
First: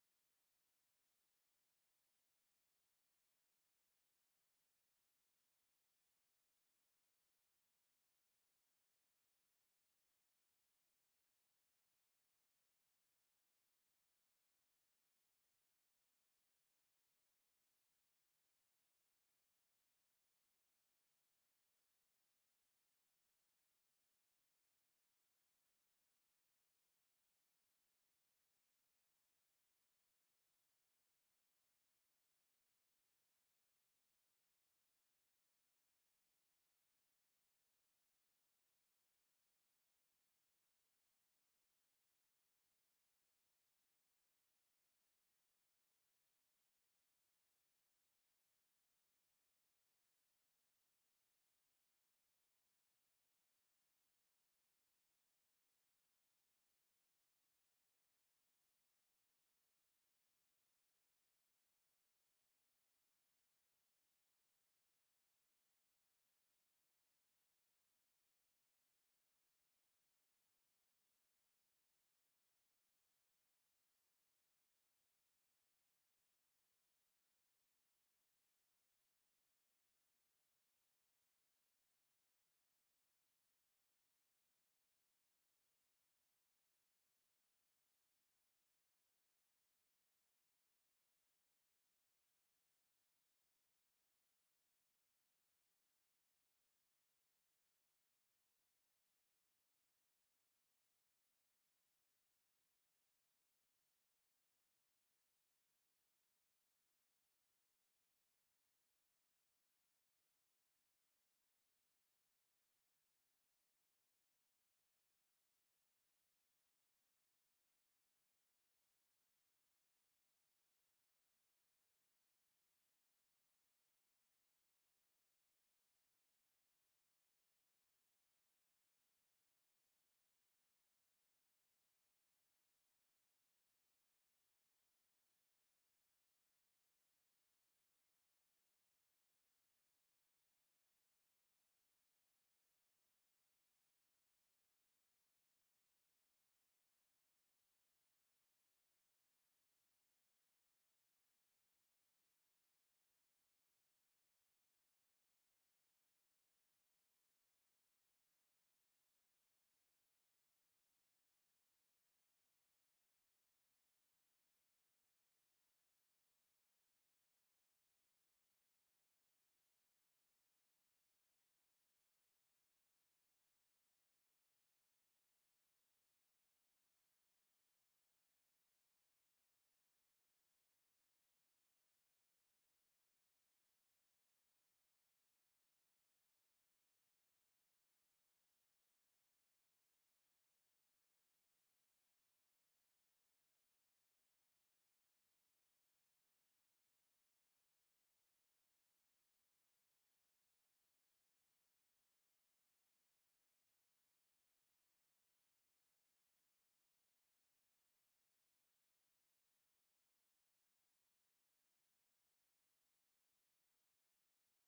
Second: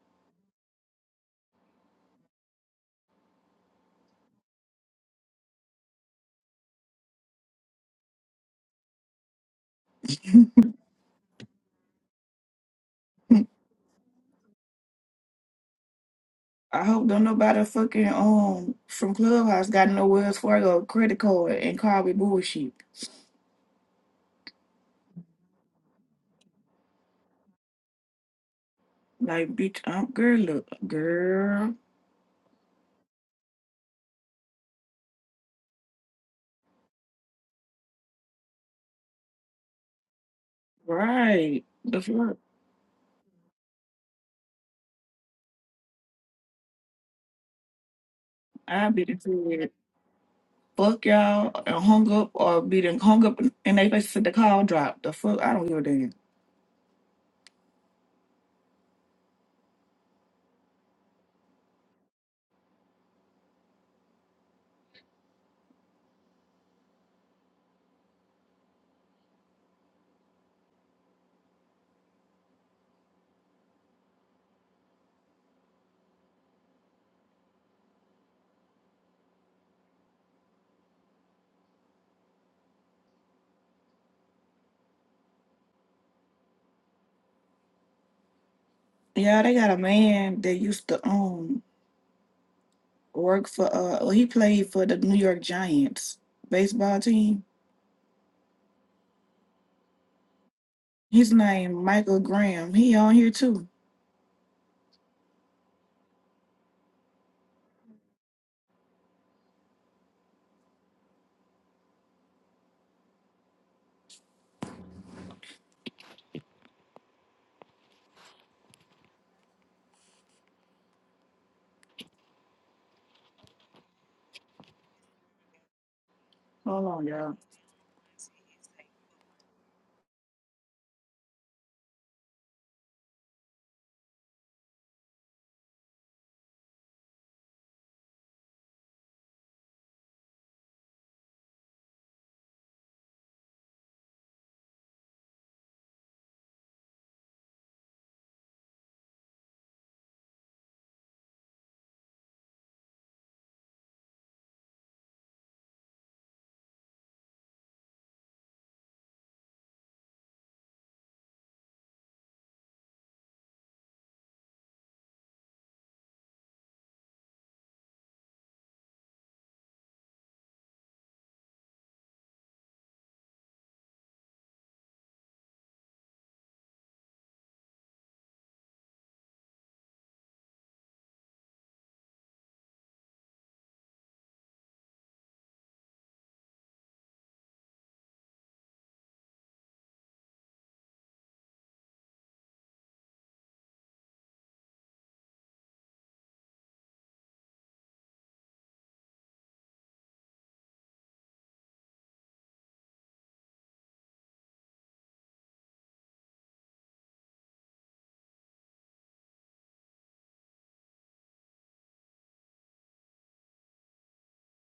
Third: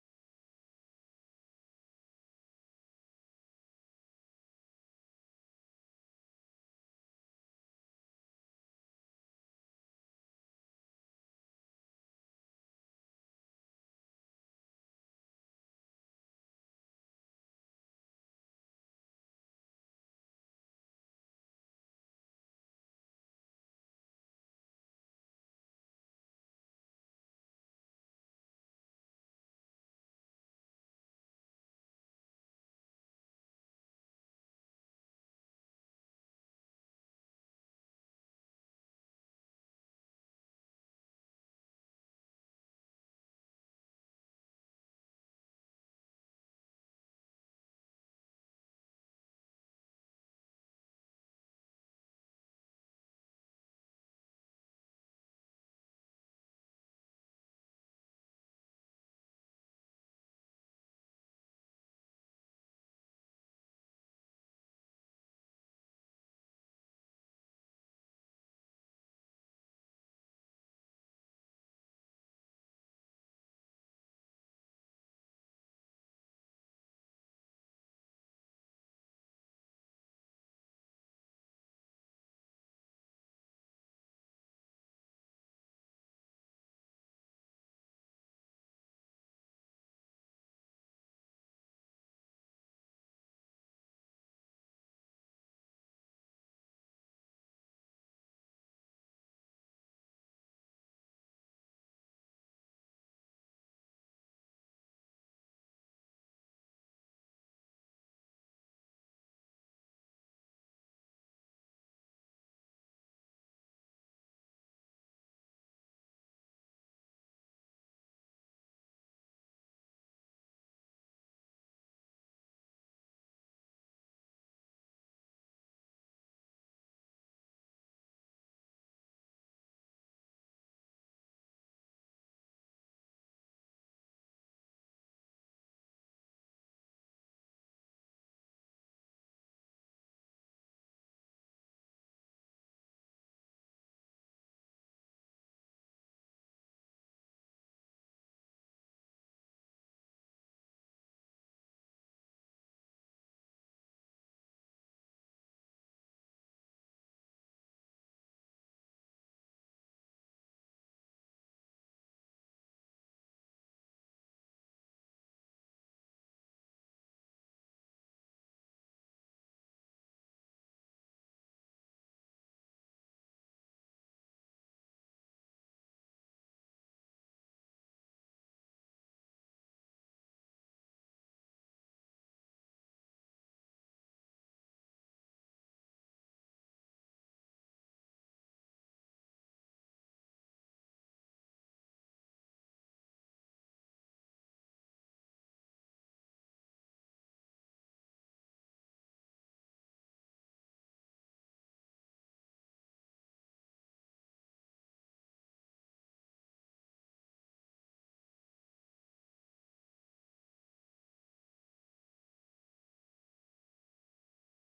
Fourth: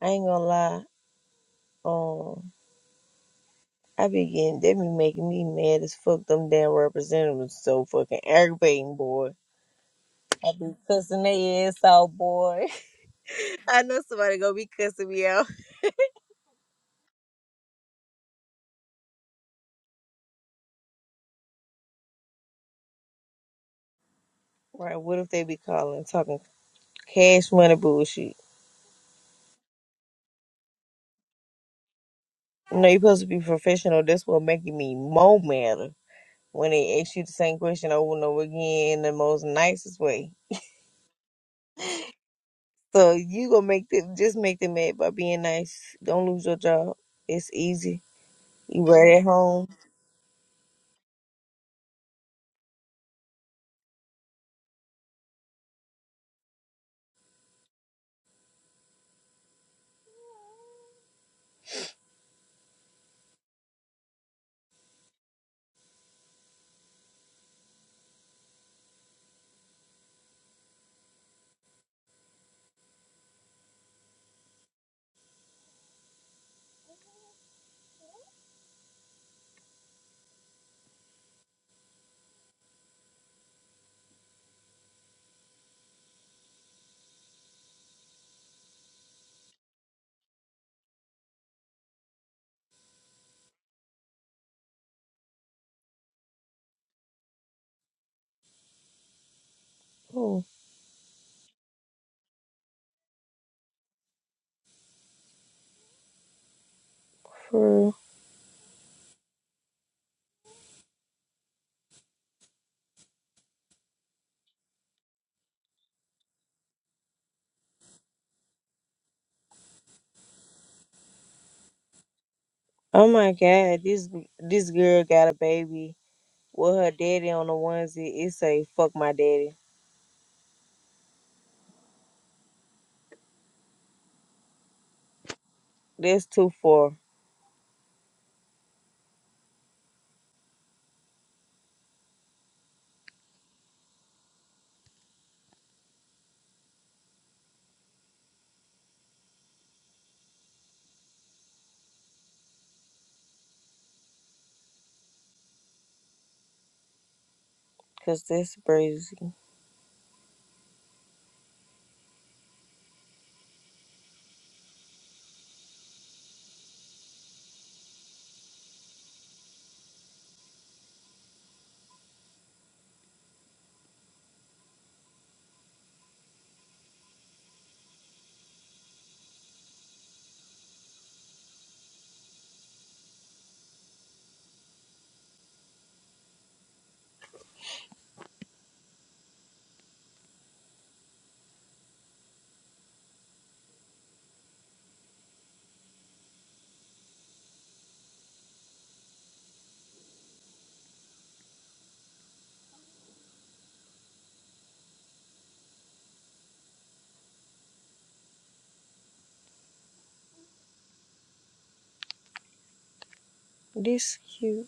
I ain't gonna lie. Um, I be getting they be making me mad as fuck. Them damn representatives so fucking aggravating, boy. I be cussing their ass out, boy. I know somebody gonna be cussing me out. I hope don't nobody fucking um from Clubhouse got no Wells Fargo credit card and call me bullshit. Right? What if they be calling, talking? Cash money bullshit. Like bitch, I'm girl look girl. You know, you're supposed to be professional. That's what making me more madder when they ask you the same question over and over again in the most nicest way. Right. The fuck? So you gonna make them just make them mad by being nice. Don't lose your job. It's easy. You I be the right at home. kid. Fuck y'all and hung up or be done hung up and they face said the call dropped. The fuck I don't give a damn. Yeah, they got a man that used to own. work for uh well, he played for the New York Giants baseball team. Oh, His name Michael Graham. He on here too. for real. Oh my god, this this girl got a baby with Hold her on, y'all. daddy on the onesie. It say "fuck my daddy." That's too far, cause that's crazy. This cute.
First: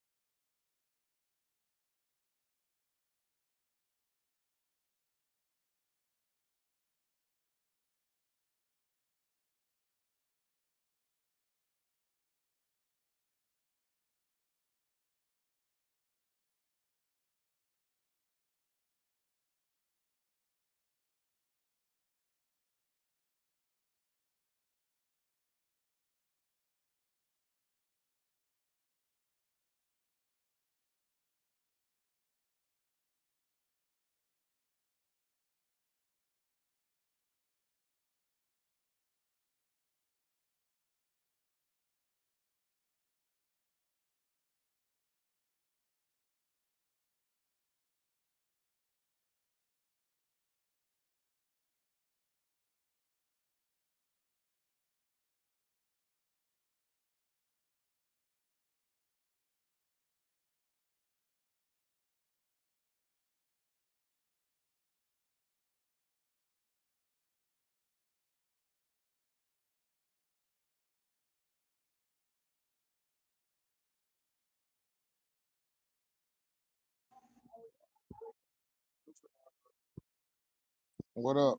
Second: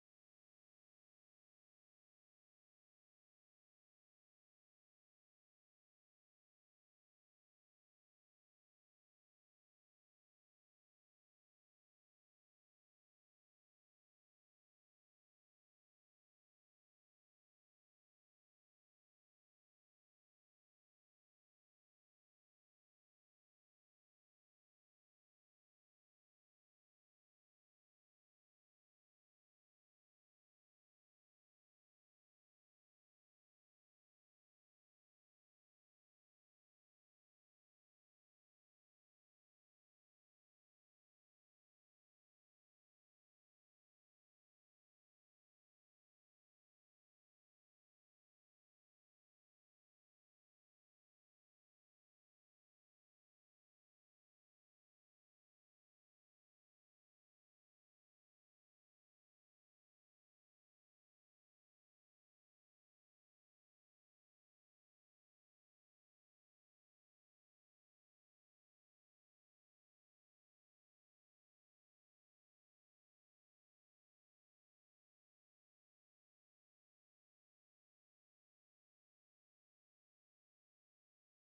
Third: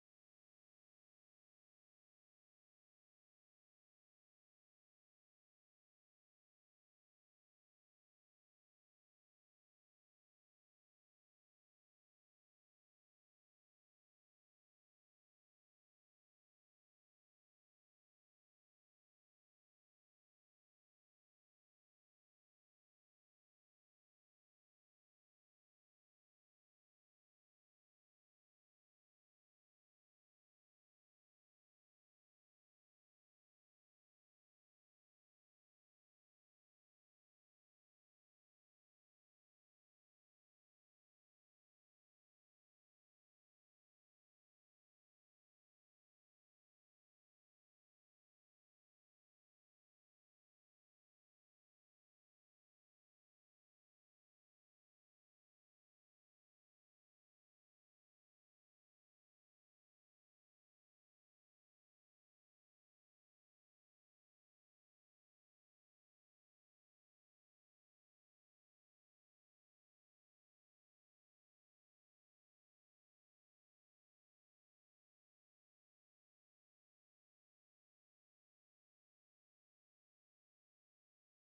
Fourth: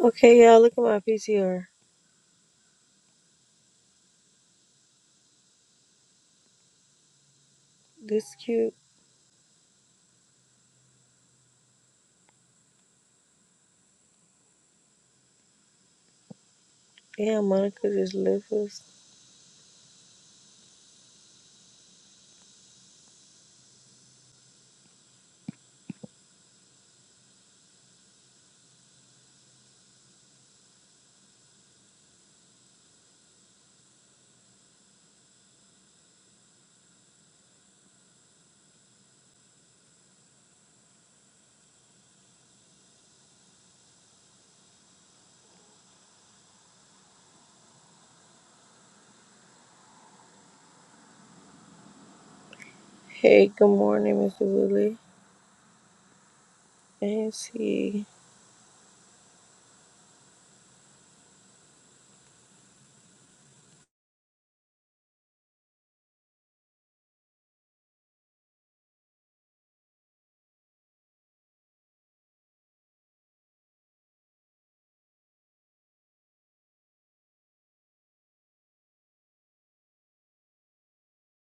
Okay, y'all, look at my PTR. This cute. Damn, Monica just left us. Hey, good morning, Mr. Willie. And did see. What up?